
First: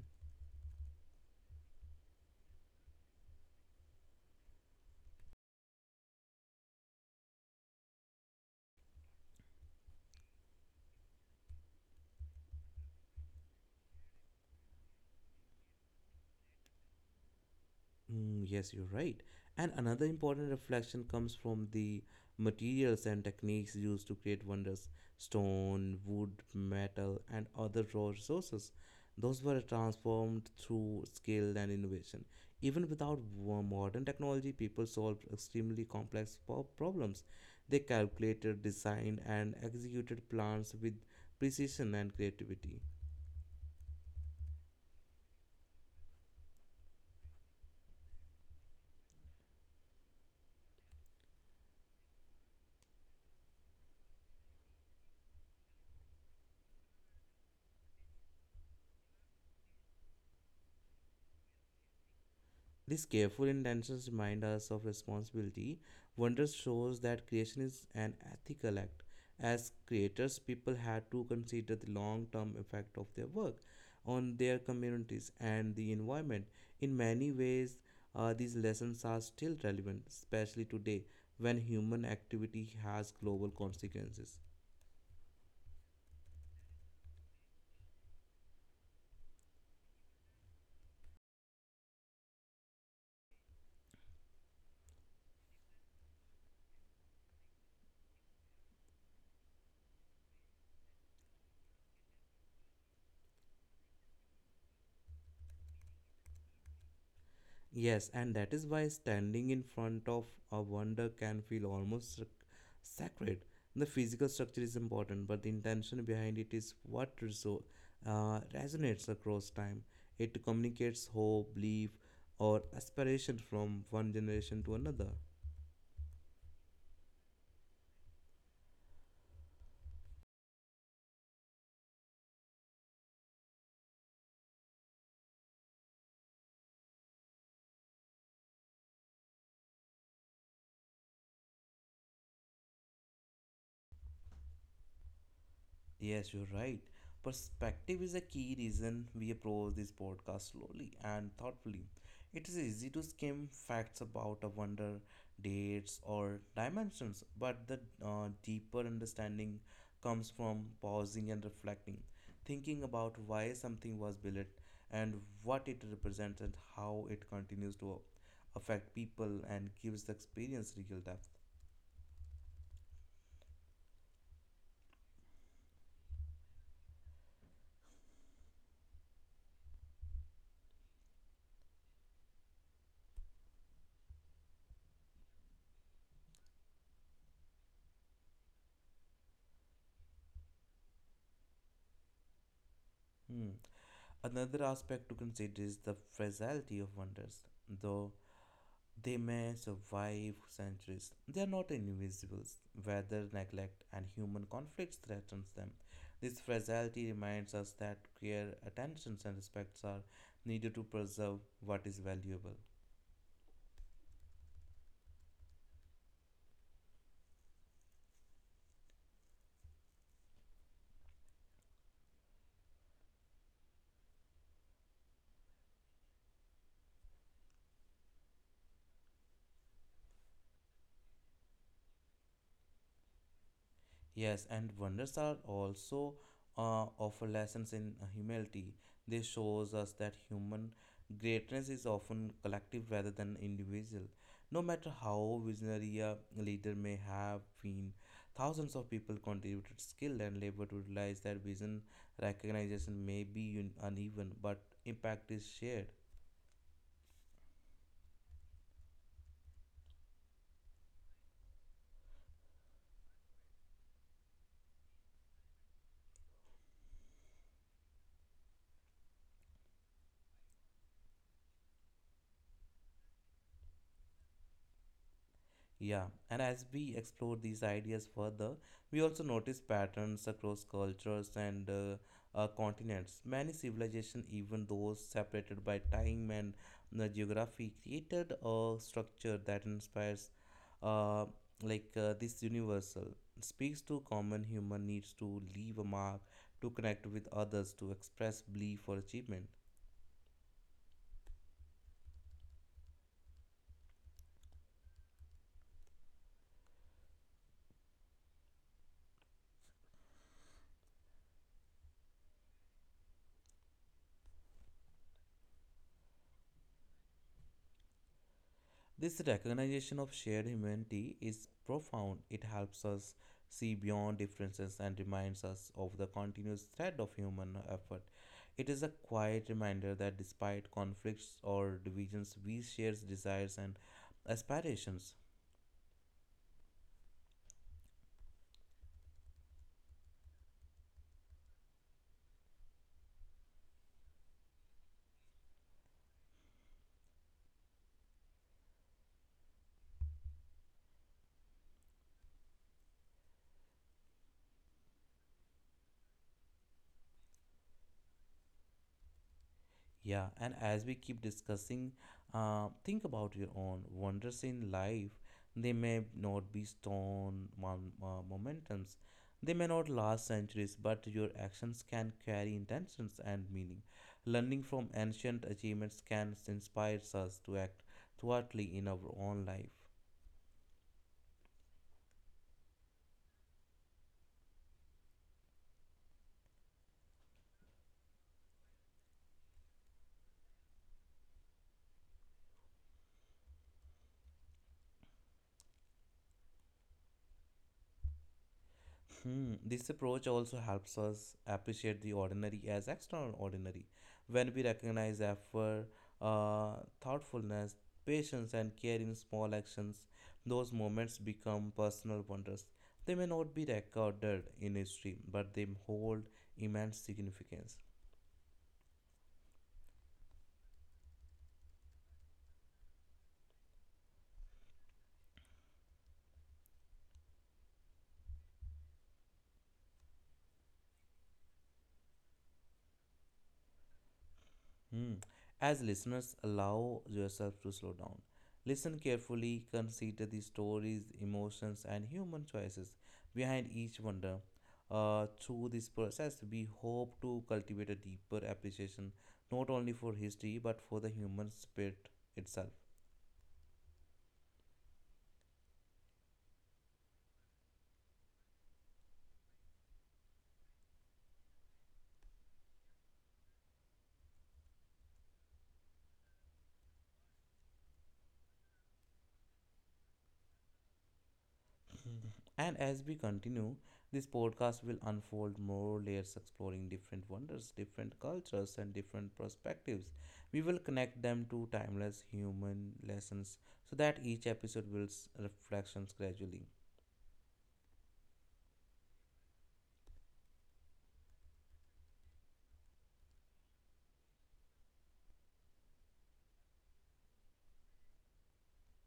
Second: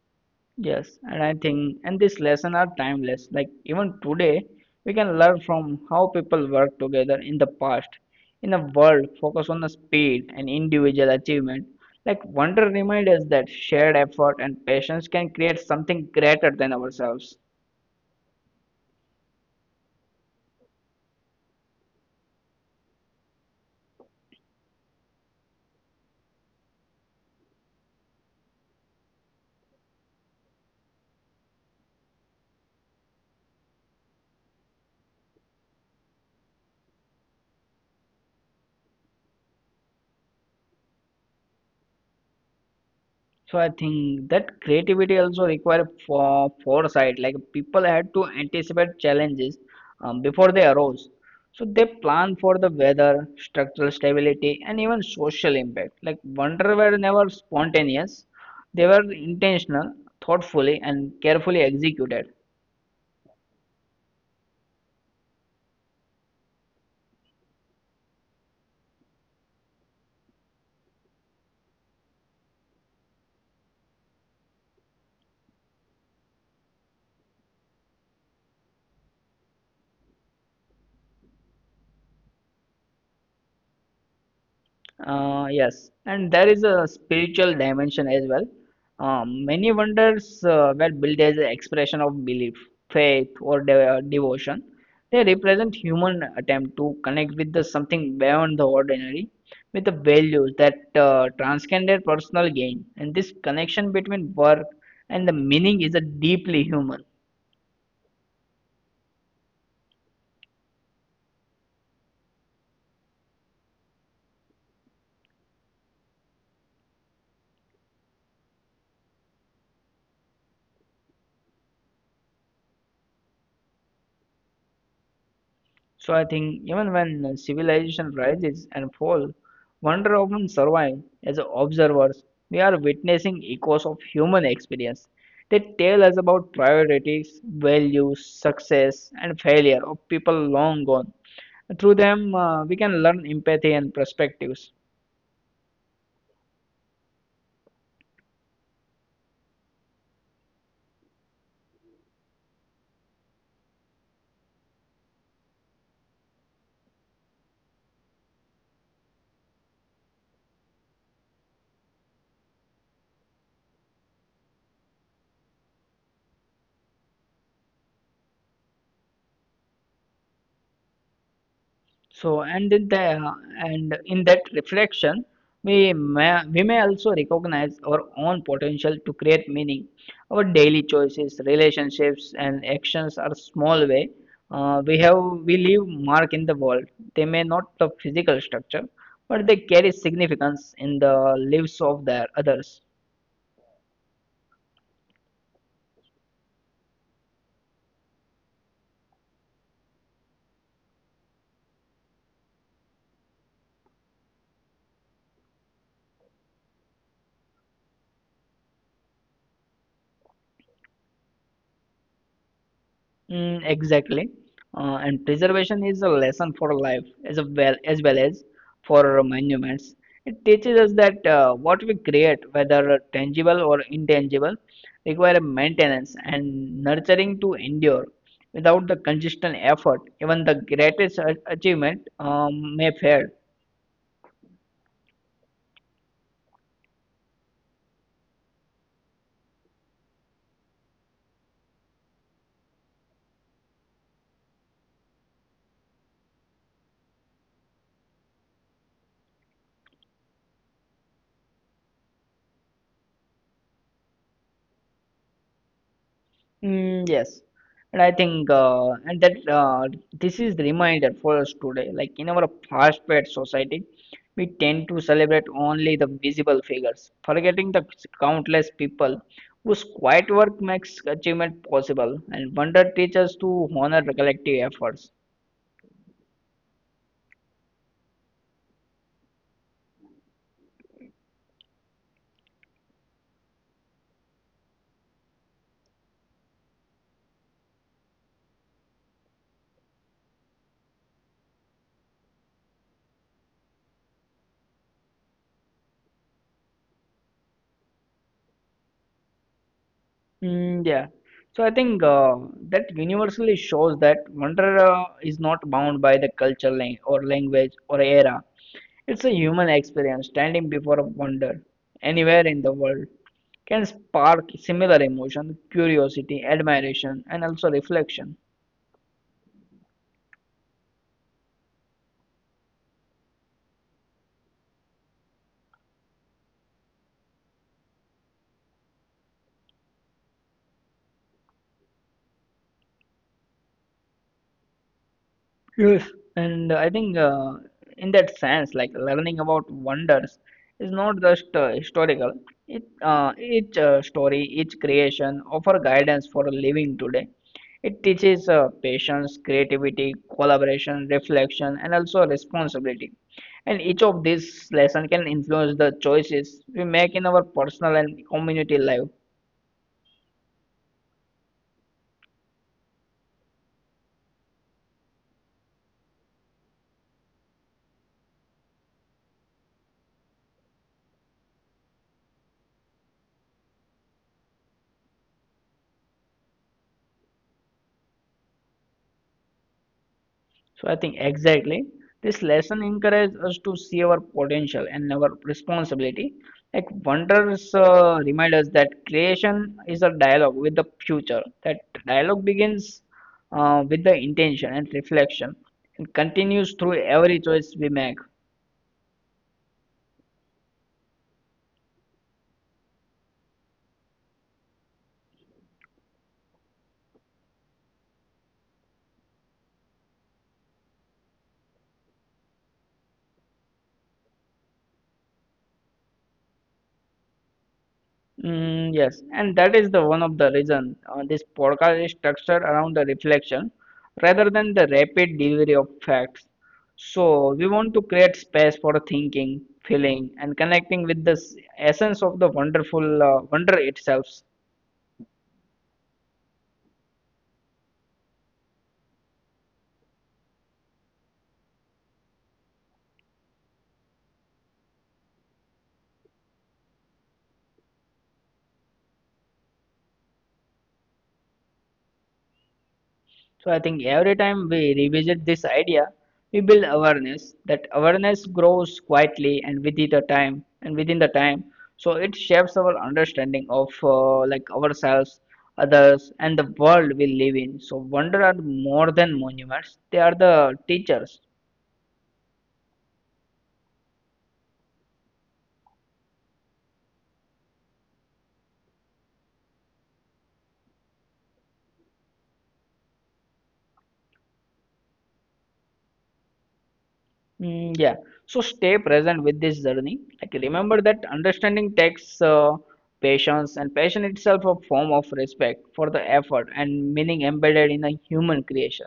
Yes, and I think and these lessons are timeless. Like even today, we can learn from how people work together in the past. In a world focused on the speed and individual achievement, like Wonder reminds us that shared effort and patience can create something greater than ourselves.
Mm, yes, you're right. And another important reflection comes from the materials and techniques used to create wonders: stone, wood, metal, and other raw resources. Those were transformed through skill and innovation. Even without wo- modern technology, people solved extremely complex po- problems. They calculated, designed, and executed plans with precision and creativity.
So I think that creativity also require for foresight. Like people had to anticipate challenges um, before they arose. So they plan for the weather, structural stability, and even social impact. Like wonder were never spontaneous; they were intentional, thoughtfully, and carefully executed.
These careful intentions remind us of responsibility. Wonder shows that creation is an ethical act. As creators, people had to consider the long term effect of their work on their communities and the environment. In many ways, uh, these lessons are still relevant, especially today when human activity has global consequences.
Uh, yes, and there is a spiritual dimension as well. Um, many wonders uh, were built as an expression of belief, faith, or de- uh, devotion. They represent human attempt to connect with the something beyond the ordinary, with the values that uh, transcend their personal gain. And this connection between work and the meaning is a deeply human.
Yes, and that is why standing in front of a wonder can feel almost sac- sacred. The physical structure is important, but the intention behind it is what reso- uh, resonates across time. It communicates hope, belief, or aspiration from one generation to another.
So I think even when civilization rises and falls, wonder often survive as observers. We are witnessing echoes of human experience. They tell us about priorities, values, success, and failure of people long gone. Through them, uh, we can learn empathy and perspectives.
Yes, you're right. Perspective is a key reason we approach this podcast slowly and thoughtfully. It is easy to skim facts about a wonder, dates, or dimensions, but the uh, deeper understanding comes from pausing and reflecting, thinking about why something was built and what it represents and how it continues to affect people and gives the experience real depth.
So, and in the and in that reflection, we may, we may also recognize our own potential to create meaning. Our daily choices, relationships, and actions are small way. Uh, we have we leave mark in the world. They may not the physical structure, but they carry significance in the lives of their others.
Hmm. Another aspect to consider is the fragility of wonders. Though they may survive centuries, they are not invisible. Weather, neglect, and human conflicts threatens them. This fragility reminds us that care, attention, and respects are needed to preserve what is valuable.
Mm, exactly. Uh, and preservation is a lesson for life as a well as well as for monuments. It teaches us that uh, what we create, whether tangible or intangible, require maintenance and nurturing to endure. Without the consistent effort, even the greatest a- achievement um, may fail.
Yes, and wonders are also uh, offer lessons in humility. This shows us that human greatness is often collective rather than individual. No matter how visionary a leader may have been, thousands of people contributed skill and labor to realize that vision. Recognition may be un- uneven, but impact is shared.
Mm, yes, and I think uh, and that uh, this is the reminder for us today. Like in our fast-paced society, we tend to celebrate only the visible figures, forgetting the countless people whose quiet work makes achievement possible, and wonder teachers to honor the collective efforts.
Yeah, and as we explore these ideas further, we also notice patterns across cultures and uh, uh, continents. Many civilizations, even those separated by time and uh, geography, created a structure that inspires, uh, like uh, this universal, speaks to common human needs to leave a mark, to connect with others, to express belief or achievement.
Mm, yeah, so I think uh, that universally shows that wonder uh, is not bound by the culture lang- or language or era. It's a human experience standing before a wonder anywhere in the world can spark similar emotion, curiosity, admiration, and also reflection.
This recognition of shared humanity is profound. It helps us see beyond differences and reminds us of the continuous thread of human effort. It is a quiet reminder that despite conflicts or divisions, we share desires and aspirations.
Yes, and I think uh, in that sense, like learning about wonders is not just uh, historical. It uh, each uh, story, each creation offer guidance for living today. It teaches uh, patience, creativity, collaboration, reflection, and also responsibility. And each of these lessons can influence the choices we make in our personal and community life.
Yeah, and as we keep discussing, uh, think about your own wonders in life. They may not be stone mom- uh, momentums, they may not last centuries, but your actions can carry intentions and meaning. Learning from ancient achievements can inspire us to act thoughtfully in our own life.
So I think exactly this lesson encourages us to see our potential and our responsibility. Like wonders uh, remind us that creation is a dialogue with the future. That dialogue begins uh, with the intention and reflection and continues through every choice we make.
Hmm. This approach also helps us appreciate the ordinary as extraordinary. When we recognize effort, uh, thoughtfulness, patience, and care in small actions, those moments become personal wonders. They may not be recorded in history, but they hold immense significance.
Mm, yes, and that is the one of the reason uh, this podcast is structured around the reflection rather than the rapid delivery of facts. So we want to create space for thinking, feeling, and connecting with the s- essence of the wonderful uh, wonder itself.
Hmm. As listeners, allow yourself to slow down. Listen carefully, consider the stories, emotions, and human choices behind each wonder. Uh, through this process, we hope to cultivate a deeper appreciation not only for history but for the human spirit itself.
So I think every time we revisit this idea, we build awareness. That awareness grows quietly and within the time and within the time. So it shapes our understanding of uh, like ourselves, others, and the world we live in. So wonder are more than monuments; they are the teachers.
And as we continue, this podcast will unfold more layers exploring different wonders, different cultures, and different perspectives. We will connect them to timeless human lessons so that each episode builds reflections gradually.
Mm, yeah. So stay present with this journey. Like remember that understanding takes uh, patience, and patience itself a form of respect for the effort and meaning embedded in a human creation.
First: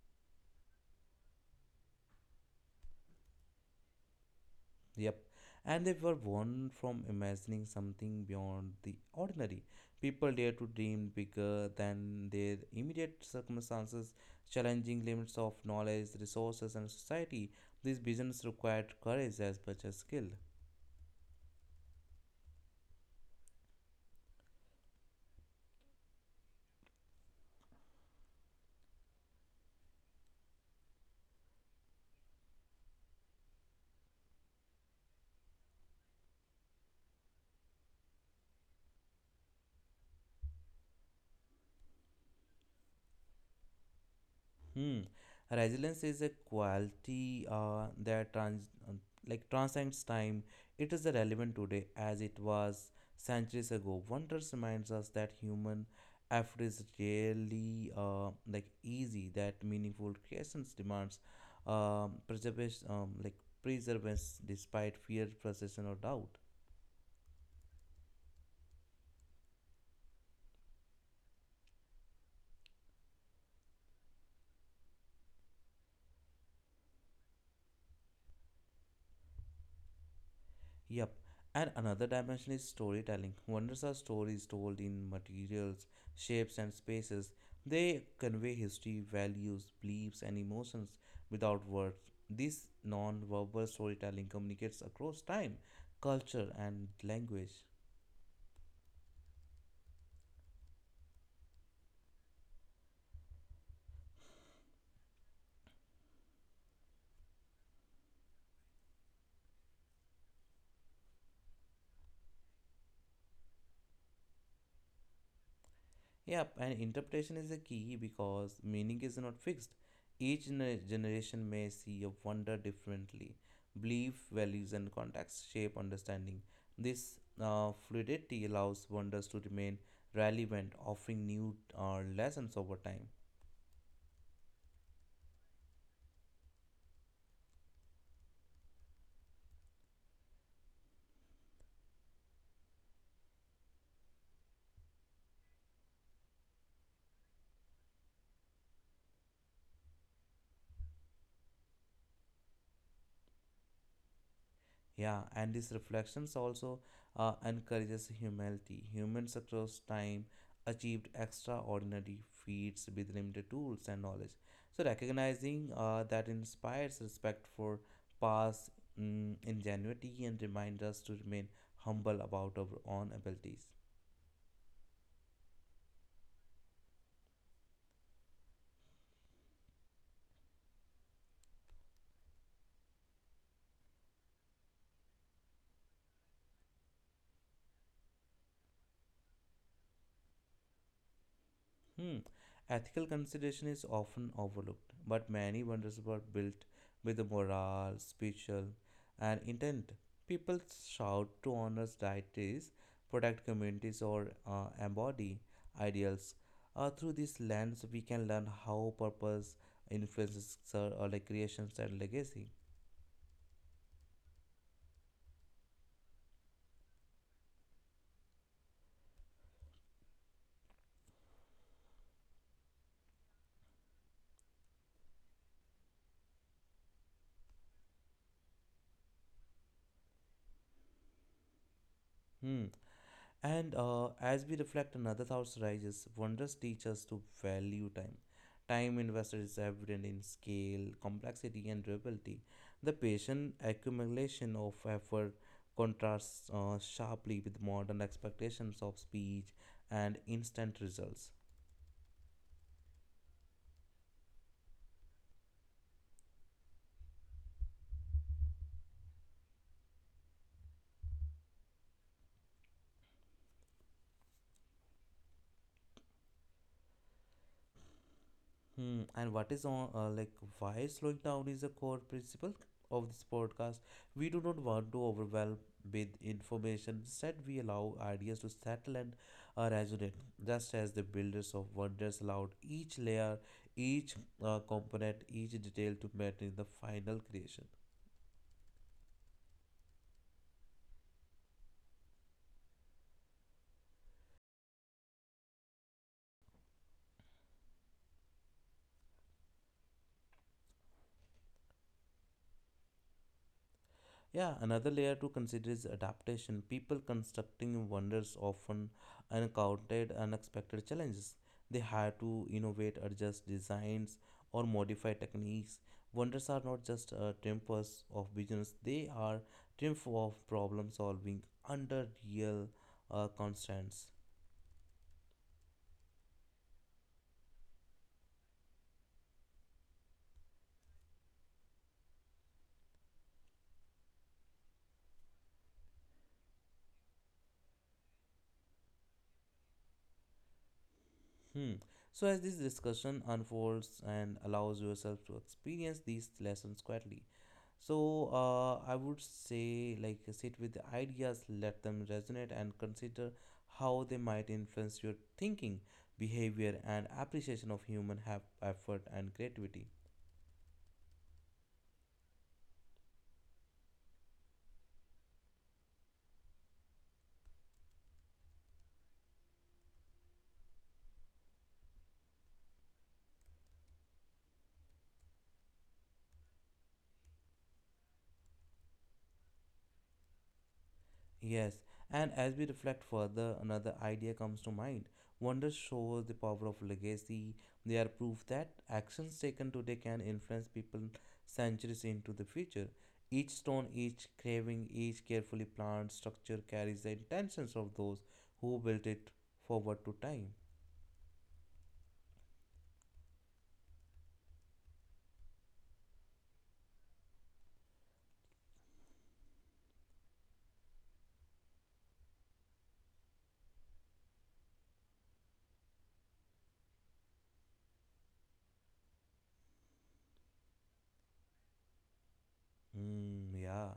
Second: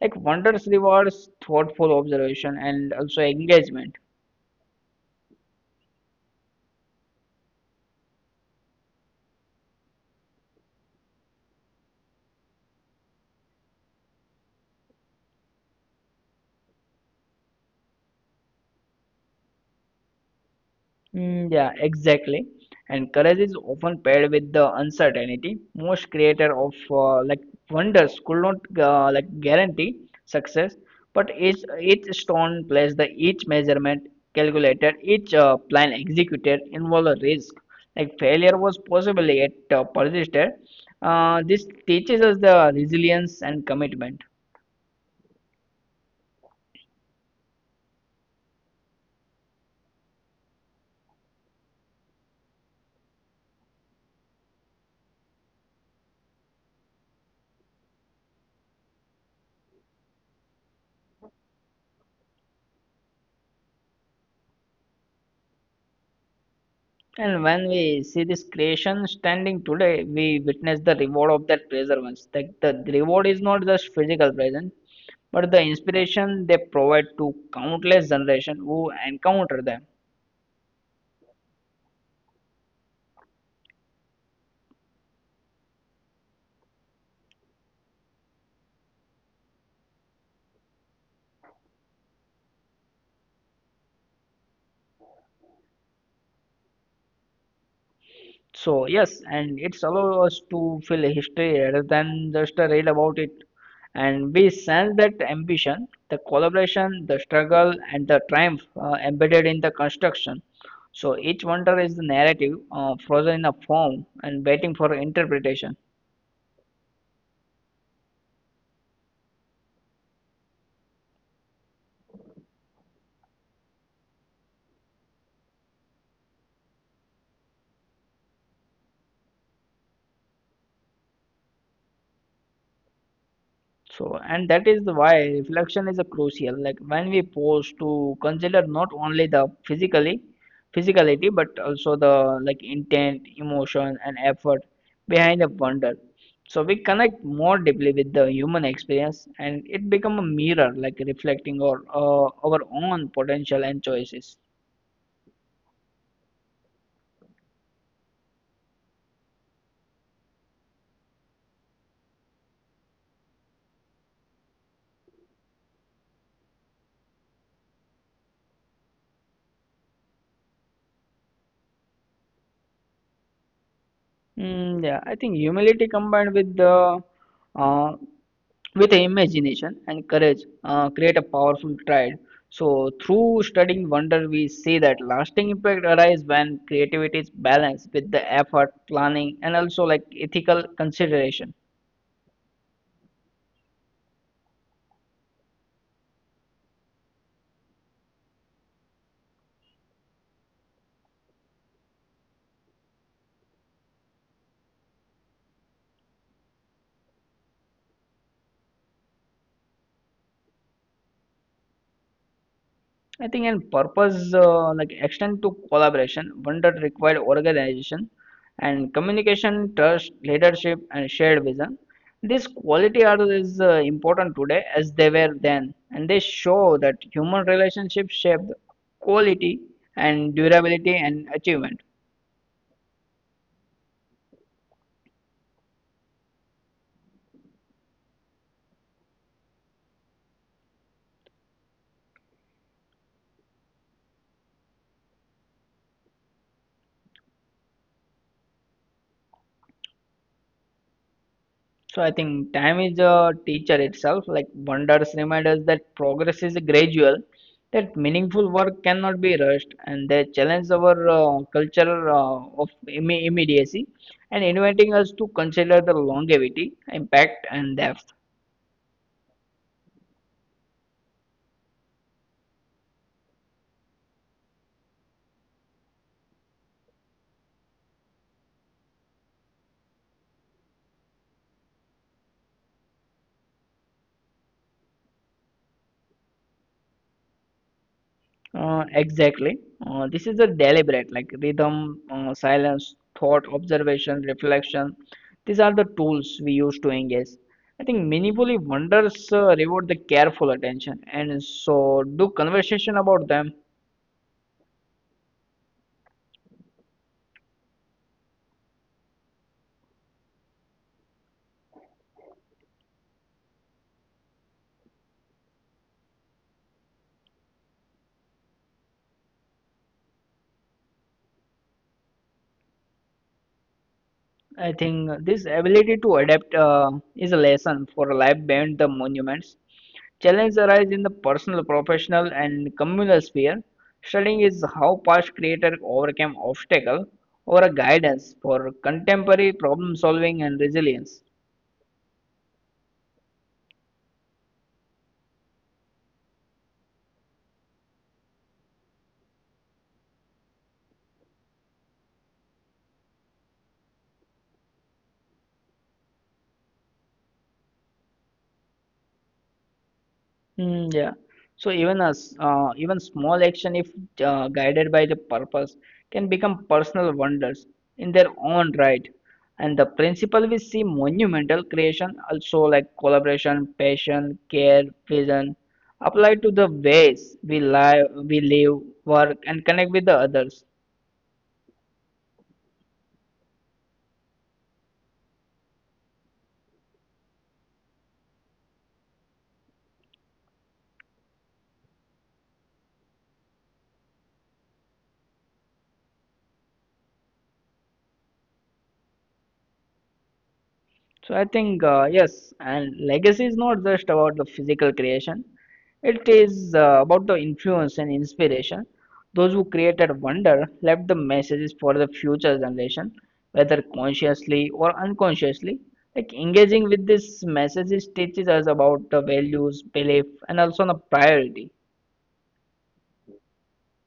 Like wonders rewards thoughtful observation and also engagement.
Yep, and they were born from imagining something beyond the ordinary. People dare to dream bigger than their immediate circumstances, challenging limits of knowledge, resources, and society. These visions required courage as much as skill.
Mm, yeah, exactly. And courage is often paired with the uncertainty. Most creator of uh, like wonders could not uh, like guarantee success, but each each stone placed, the each measurement calculated, each uh, plan executed involved a risk. Like failure was possible yet uh, persisted. Uh, this teaches us the resilience and commitment.
Hmm. Resilience is a quality uh, that trans uh, like transcends time. It is relevant today as it was centuries ago. Wonders reminds us that human effort is rarely uh, like easy. That meaningful creations demands um, preservation um, like preservance despite fear, frustration, or doubt.
And when we see this creation standing today, we witness the reward of that perseverance. Like the reward is not just physical present, but the inspiration they provide to countless generations who encounter them.
Yep. And another dimension is storytelling. Wonders are stories told in materials, shapes, and spaces. They convey history, values, beliefs, and emotions without words. This non verbal storytelling communicates across time, culture, and language.
So yes, and it's allow us to feel a history rather than just a read about it. And we sense that ambition, the collaboration, the struggle, and the triumph uh, embedded in the construction. So each wonder is the narrative uh, frozen in a form and waiting for interpretation.
Yeah, and interpretation is a key because meaning is not fixed. Each gener- generation may see a wonder differently. Belief, values, and context shape understanding. This uh, fluidity allows wonders to remain relevant, offering new uh, lessons over time.
So, and that is why reflection is a crucial. Like when we pause to consider not only the physically physicality but also the like intent, emotion, and effort behind the wonder. So we connect more deeply with the human experience, and it become a mirror, like reflecting our uh, our own potential and choices.
Yeah, and these reflections also uh, encourages humility. Humans across time achieved extraordinary feats with limited tools and knowledge. So recognizing uh, that inspires respect for past mm, ingenuity and reminds us to remain humble about our own abilities.
Mm, yeah, I think humility combined with the uh, with imagination and courage uh, create a powerful triad. So through studying wonder we see that lasting impact arises when creativity is balanced with the effort planning and also like ethical consideration.
Hmm. Ethical consideration is often overlooked, but many wonders were built with the morale, spiritual, and intent. People shout to honor deities, protect communities, or uh, embody ideals. Uh, through this lens, we can learn how purpose influences uh, like creations and legacy.
I think and purpose uh, like extend to collaboration, one that required organization and communication, trust, leadership, and shared vision. These quality are is uh, important today as they were then, and they show that human relationships shape the quality and durability and achievement.
Hmm. And uh, As we reflect another thought arises: wonders teach us to value time. Time invested is evident in scale, complexity, and durability. The patient accumulation of effort contrasts uh, sharply with modern expectations of speed and instant results.
So I think time is a teacher itself. Like wonders remind us that progress is gradual, that meaningful work cannot be rushed, and they challenge our uh, culture uh, of imme- immediacy and inviting us to consider the longevity, impact, and depth.
Hmm, and what is on uh, like Why slowing down is a core principle of this podcast. We do not want to overwhelm with information. Instead, we allow ideas to settle and uh, resonate, just as the builders of wonders allowed each layer, each uh, component, each detail to matter in the final creation.
Uh, exactly. Uh, this is a deliberate, like rhythm, uh, silence, thought, observation, reflection. These are the tools we use to engage. I think meaningfully wonders uh, reward the careful attention, and so do conversation about them.
Yeah, another layer to consider is adaptation. People constructing wonders often encountered unexpected challenges. They had to innovate, adjust designs, or modify techniques. Wonders are not just uh, triumphs of business, they are triumph of problem solving under real uh, constraints.
I think this ability to adapt uh, is a lesson for life beyond the monuments. Challenges arise in the personal, professional, and communal sphere. Studying is how past creators overcame obstacles or a guidance for contemporary problem solving and resilience.
Hmm. So, as this discussion unfolds and allows yourself to experience these lessons quietly, so uh, I would say, like, sit with the ideas, let them resonate, and consider how they might influence your thinking, behavior, and appreciation of human hap- effort and creativity.
Mm, yeah. So even as uh, even small action, if uh, guided by the purpose, can become personal wonders in their own right. And the principle we see monumental creation also like collaboration, passion, care, vision, applied to the ways we live, we live, work, and connect with the others.
Yes, and as we reflect further, another idea comes to mind. Wonders shows the power of legacy. They are proof that actions taken today can influence people centuries into the future. Each stone, each carving, each carefully planned structure carries the intentions of those who built it forward to time.
So I think uh, yes, and legacy is not just about the physical creation. It is uh, about the influence and inspiration. Those who created wonder left the messages for the future generation, whether consciously or unconsciously. Like engaging with these messages teaches us about the values, belief, and also the priority.
Mm, yeah.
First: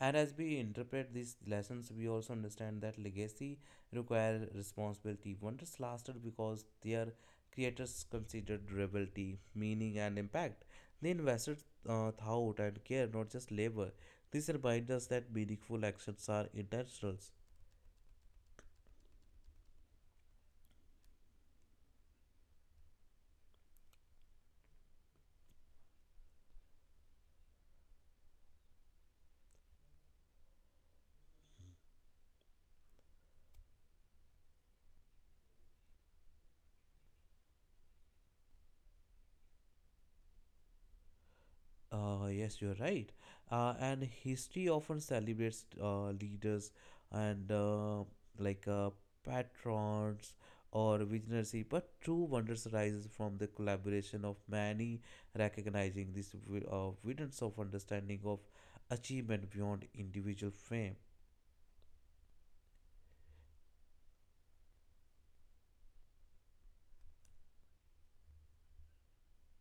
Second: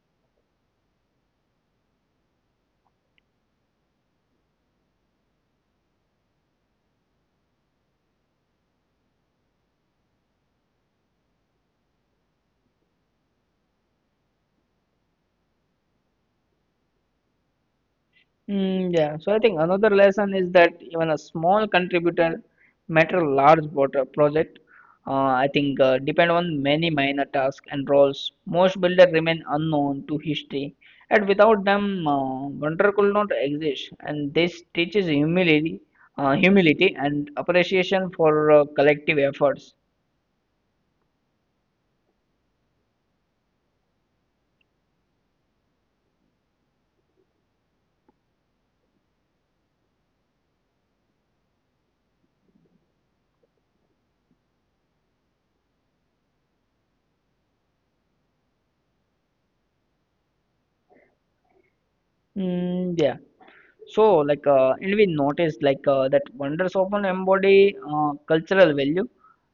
And as we interpret these lessons, we also understand that legacy require responsibility. Wonders lasted because their creators considered durability, meaning, and impact. They invested uh, thought and care, not just labor. This reminds us that meaningful actions are intentional.
Mm, yeah. So I think another lesson is that even a small contributor matter large water project. Uh, I think uh, depend on many minor tasks and roles. Most builders remain unknown to history, and without them, uh, wonder could not exist. And this teaches humility, uh, humility and appreciation for uh, collective efforts.
Uh, yes, you're right. Uh, and history often celebrates uh, leaders and uh, like uh, patrons or visionary, but true wonders arises from the collaboration of many, recognizing this wi- uh, evidence of understanding of achievement beyond individual fame.
Mm, yeah. So, like, uh, and we noticed like uh, that wonders often embody uh, cultural value,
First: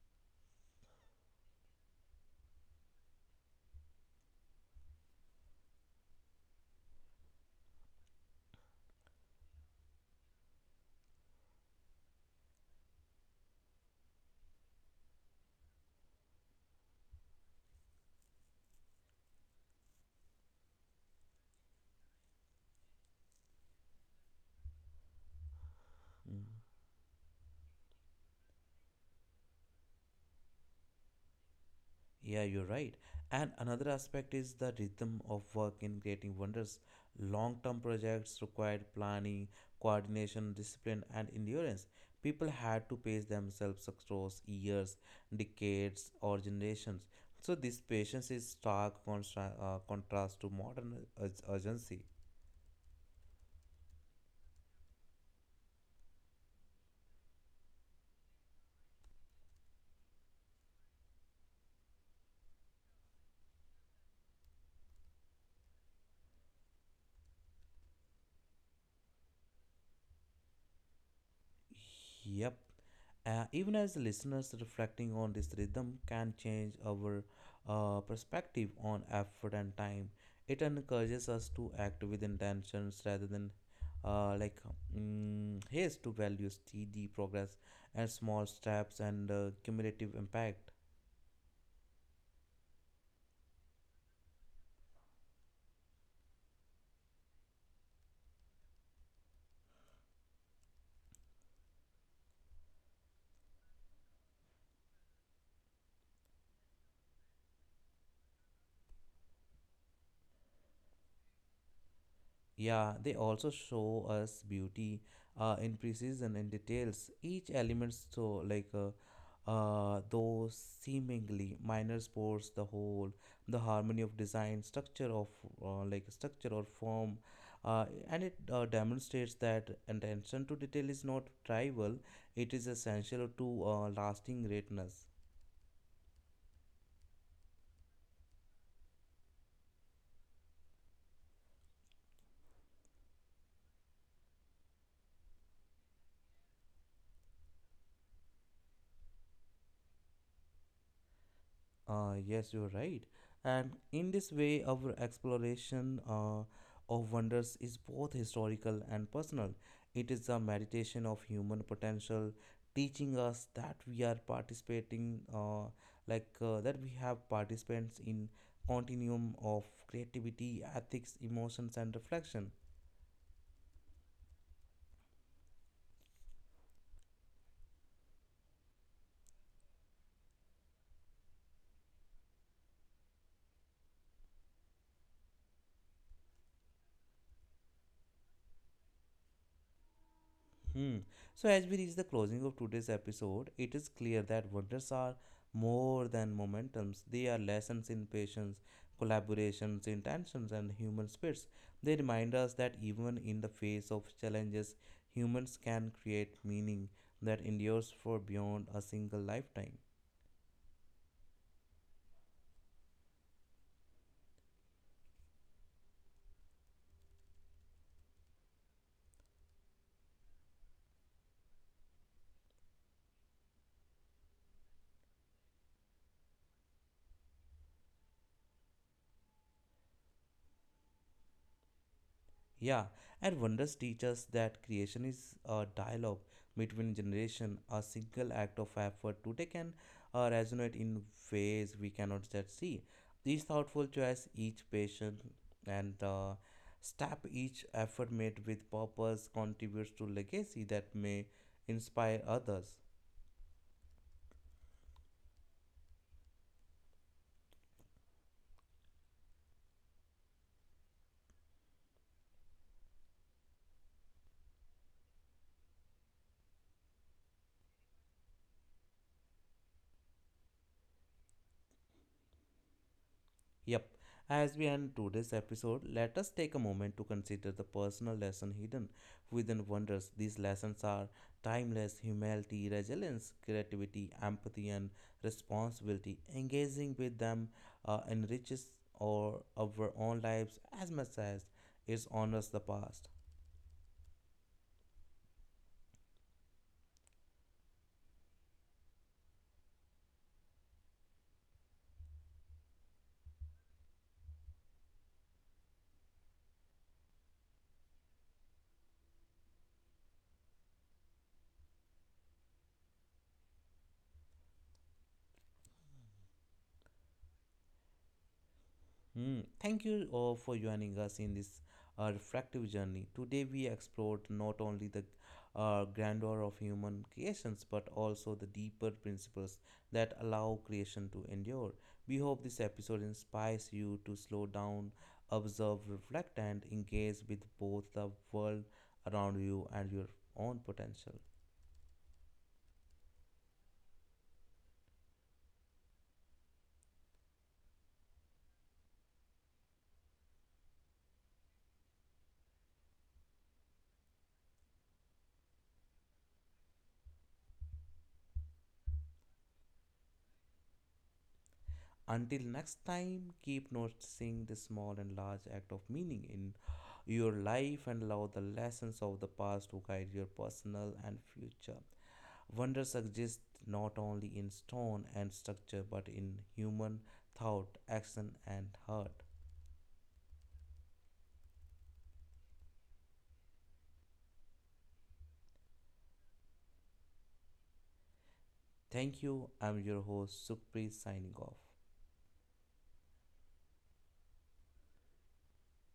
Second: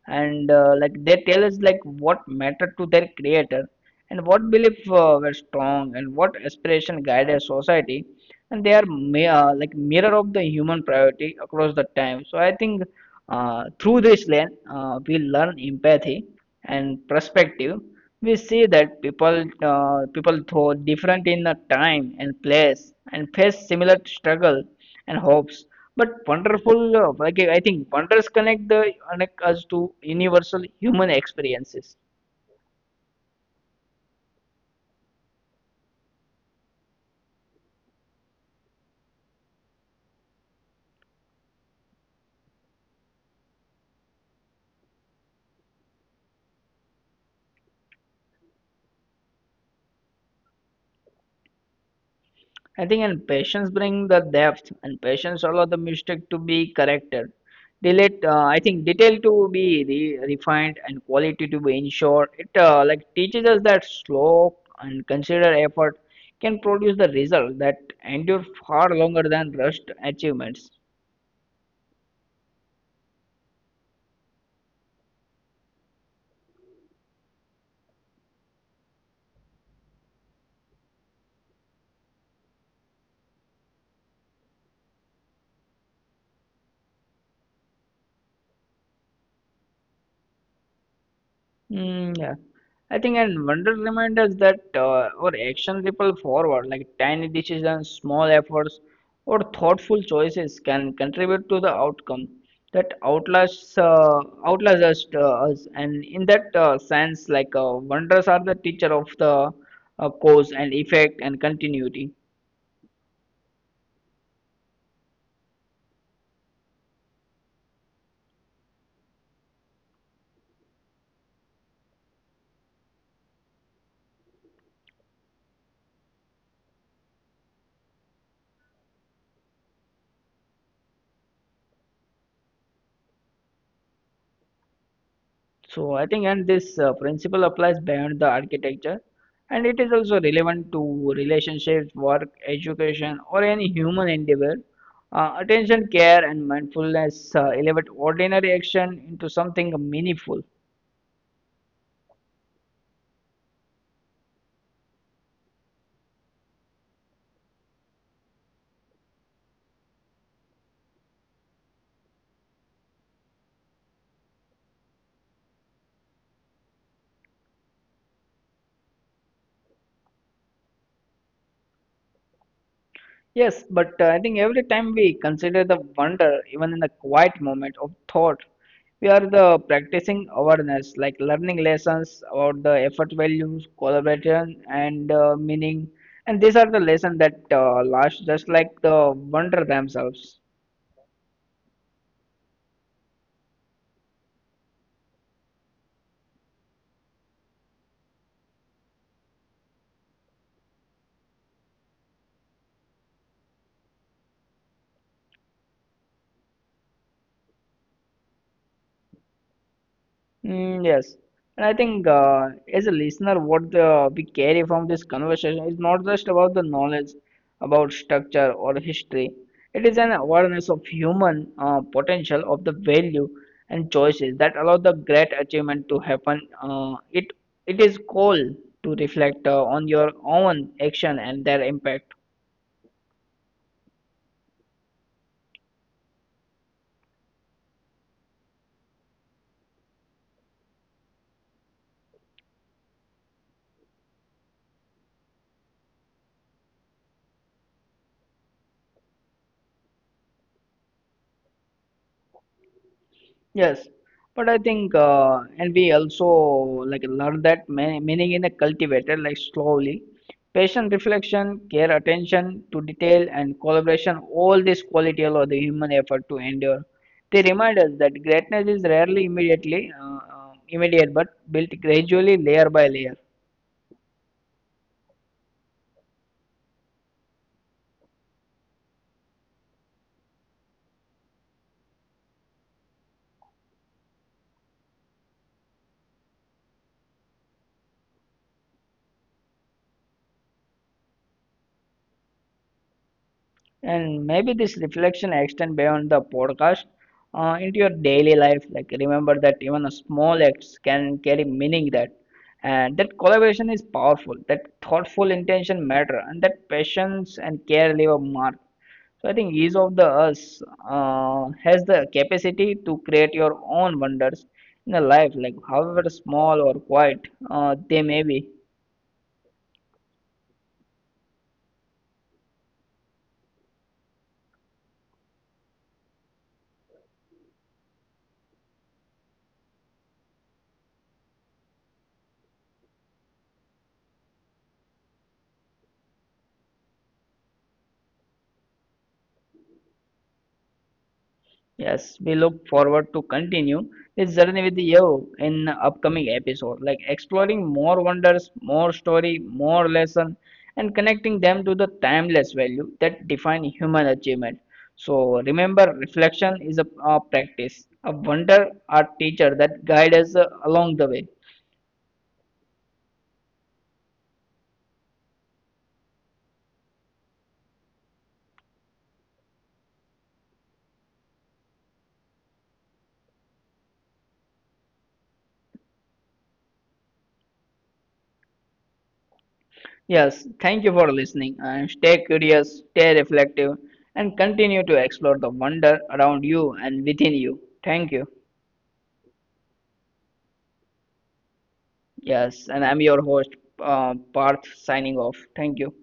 and uh, like they tell us like what mattered to their creator, and what belief uh, were strong, and what aspiration guided society, and they are ma- uh, like mirror of the human priority across the time. So I think uh, through this lens uh, we learn empathy and perspective. We see that people uh, people though different in the time and place and face similar struggle and hopes, but wonderful uh, like I think wonders connect the connect us to universal human experiences.
Yeah, you're right. And another aspect is the rhythm of work in creating wonders. Long term projects required planning, coordination, discipline, and endurance. People had to pace themselves across years, decades, or generations. So, this patience is stark contra- uh, contrast to modern ur- urgency.
I think and patience bring the depth, and patience allow the mistake to be corrected. Delete, uh, I think detail to be re- refined and quality to be ensured. It uh, like teaches us that slow and considered effort can produce the result that endure far longer than rushed achievements.
Yep. Uh, even as the listeners reflecting on this rhythm can change our uh, perspective on effort and time, it encourages us to act with intentions rather than uh, like mm, haste to value steady progress and small steps and uh, cumulative impact.
Mm, yeah. I think and wonder remind us that uh, our actions ripple forward, like tiny decisions, small efforts, or thoughtful choices can contribute to the outcome that outlasts uh, outlasts us, uh, us. And in that uh, sense, like uh, wonders are the teacher of the uh, cause and effect and continuity.
Yeah, they also show us beauty uh, in precision and details. Each element, so like uh, uh, those seemingly minor sports, the whole, the harmony of design, structure of uh, like structure or form, uh, and it uh, demonstrates that attention to detail is not trivial. It is essential to uh, lasting greatness.
So I think, and this uh, principle applies beyond the architecture, and it is also relevant to relationships, work, education, or any human endeavor. Uh, attention, care, and mindfulness uh, elevate ordinary action into something meaningful.
Uh, yes, you're right. And in this way, our exploration uh, of wonders is both historical and personal. It is a meditation of human potential, teaching us that we are participating, uh, like uh, that we have participants in continuum of creativity, ethics, emotions, and reflection.
Yes, but uh, I think every time we consider the wonder, even in the quiet moment of thought, we are the practicing awareness, like learning lessons about the effort values, collaboration, and uh, meaning. And these are the lessons that uh, last, just like the wonder themselves.
Hmm. So, as we reach the closing of today's episode, it is clear that wonders are more than momentums. They are lessons in patience, collaborations, intentions, and human spirits. They remind us that even in the face of challenges, humans can create meaning that endures for beyond a single lifetime.
Mm, yes, and I think uh, as a listener, what uh, we carry from this conversation is not just about the knowledge about structure or history. It is an awareness of human uh, potential, of the value and choices that allow the great achievement to happen. Uh, it it is call to reflect uh, on your own action and their impact.
Yeah, and wonders teach us that creation is a dialogue between generation. A single act of effort today can uh, resonate in ways we cannot yet see. Each thoughtful choice, each patient and uh, step, each effort made with purpose contributes to legacy that may inspire others.
Yes, but I think, uh, and we also like learn that ma- meaning in a cultivated like slowly, patient reflection, care, attention to detail, and collaboration. All this quality allow the human effort to endure. They remind us that greatness is rarely immediately uh, uh, immediate, but built gradually, layer by layer.
Yep, as we end today's episode, let us take a moment to consider the personal lesson hidden within wonders. These lessons are timeless humility, resilience, creativity, empathy, and responsibility. Engaging with them uh, enriches our, our own lives as much as it honors the past.
And maybe this reflection extend beyond the podcast uh, into your daily life. Like remember that even a small acts can carry meaning that, and that collaboration is powerful. That thoughtful intention matter, and that patience and care leave a mark. So I think each of the us uh, has the capacity to create your own wonders in a life, like however small or quiet uh, they may be.
Hmm, thank you uh, for joining us in this uh, reflective journey. Today, we explored not only the uh, grandeur of human creations but also the deeper principles that allow creation to endure. We hope this episode inspires you to slow down, observe, reflect, and engage with both the world around you and your own potential.
Yes, we look forward to continue this journey with you in upcoming episode, like exploring more wonders, more story, more lesson, and connecting them to the timeless value that define human achievement. So remember, reflection is a, a practice, a wonder, a teacher that guides us uh, along the way.
Until next time, keep noticing the small and large act of meaning in your life and allow the lessons of the past to guide your personal and future. Wonders exist not only in stone and structure but in human thought, action, and heart.
Yes, thank you for listening and stay curious, stay reflective, and continue to explore the wonder around you and within you. Thank you.
Thank you. I'm your host, Sukhpreet, signing off.
Yes, and I'm your host, uh, Parth, signing off. Thank you.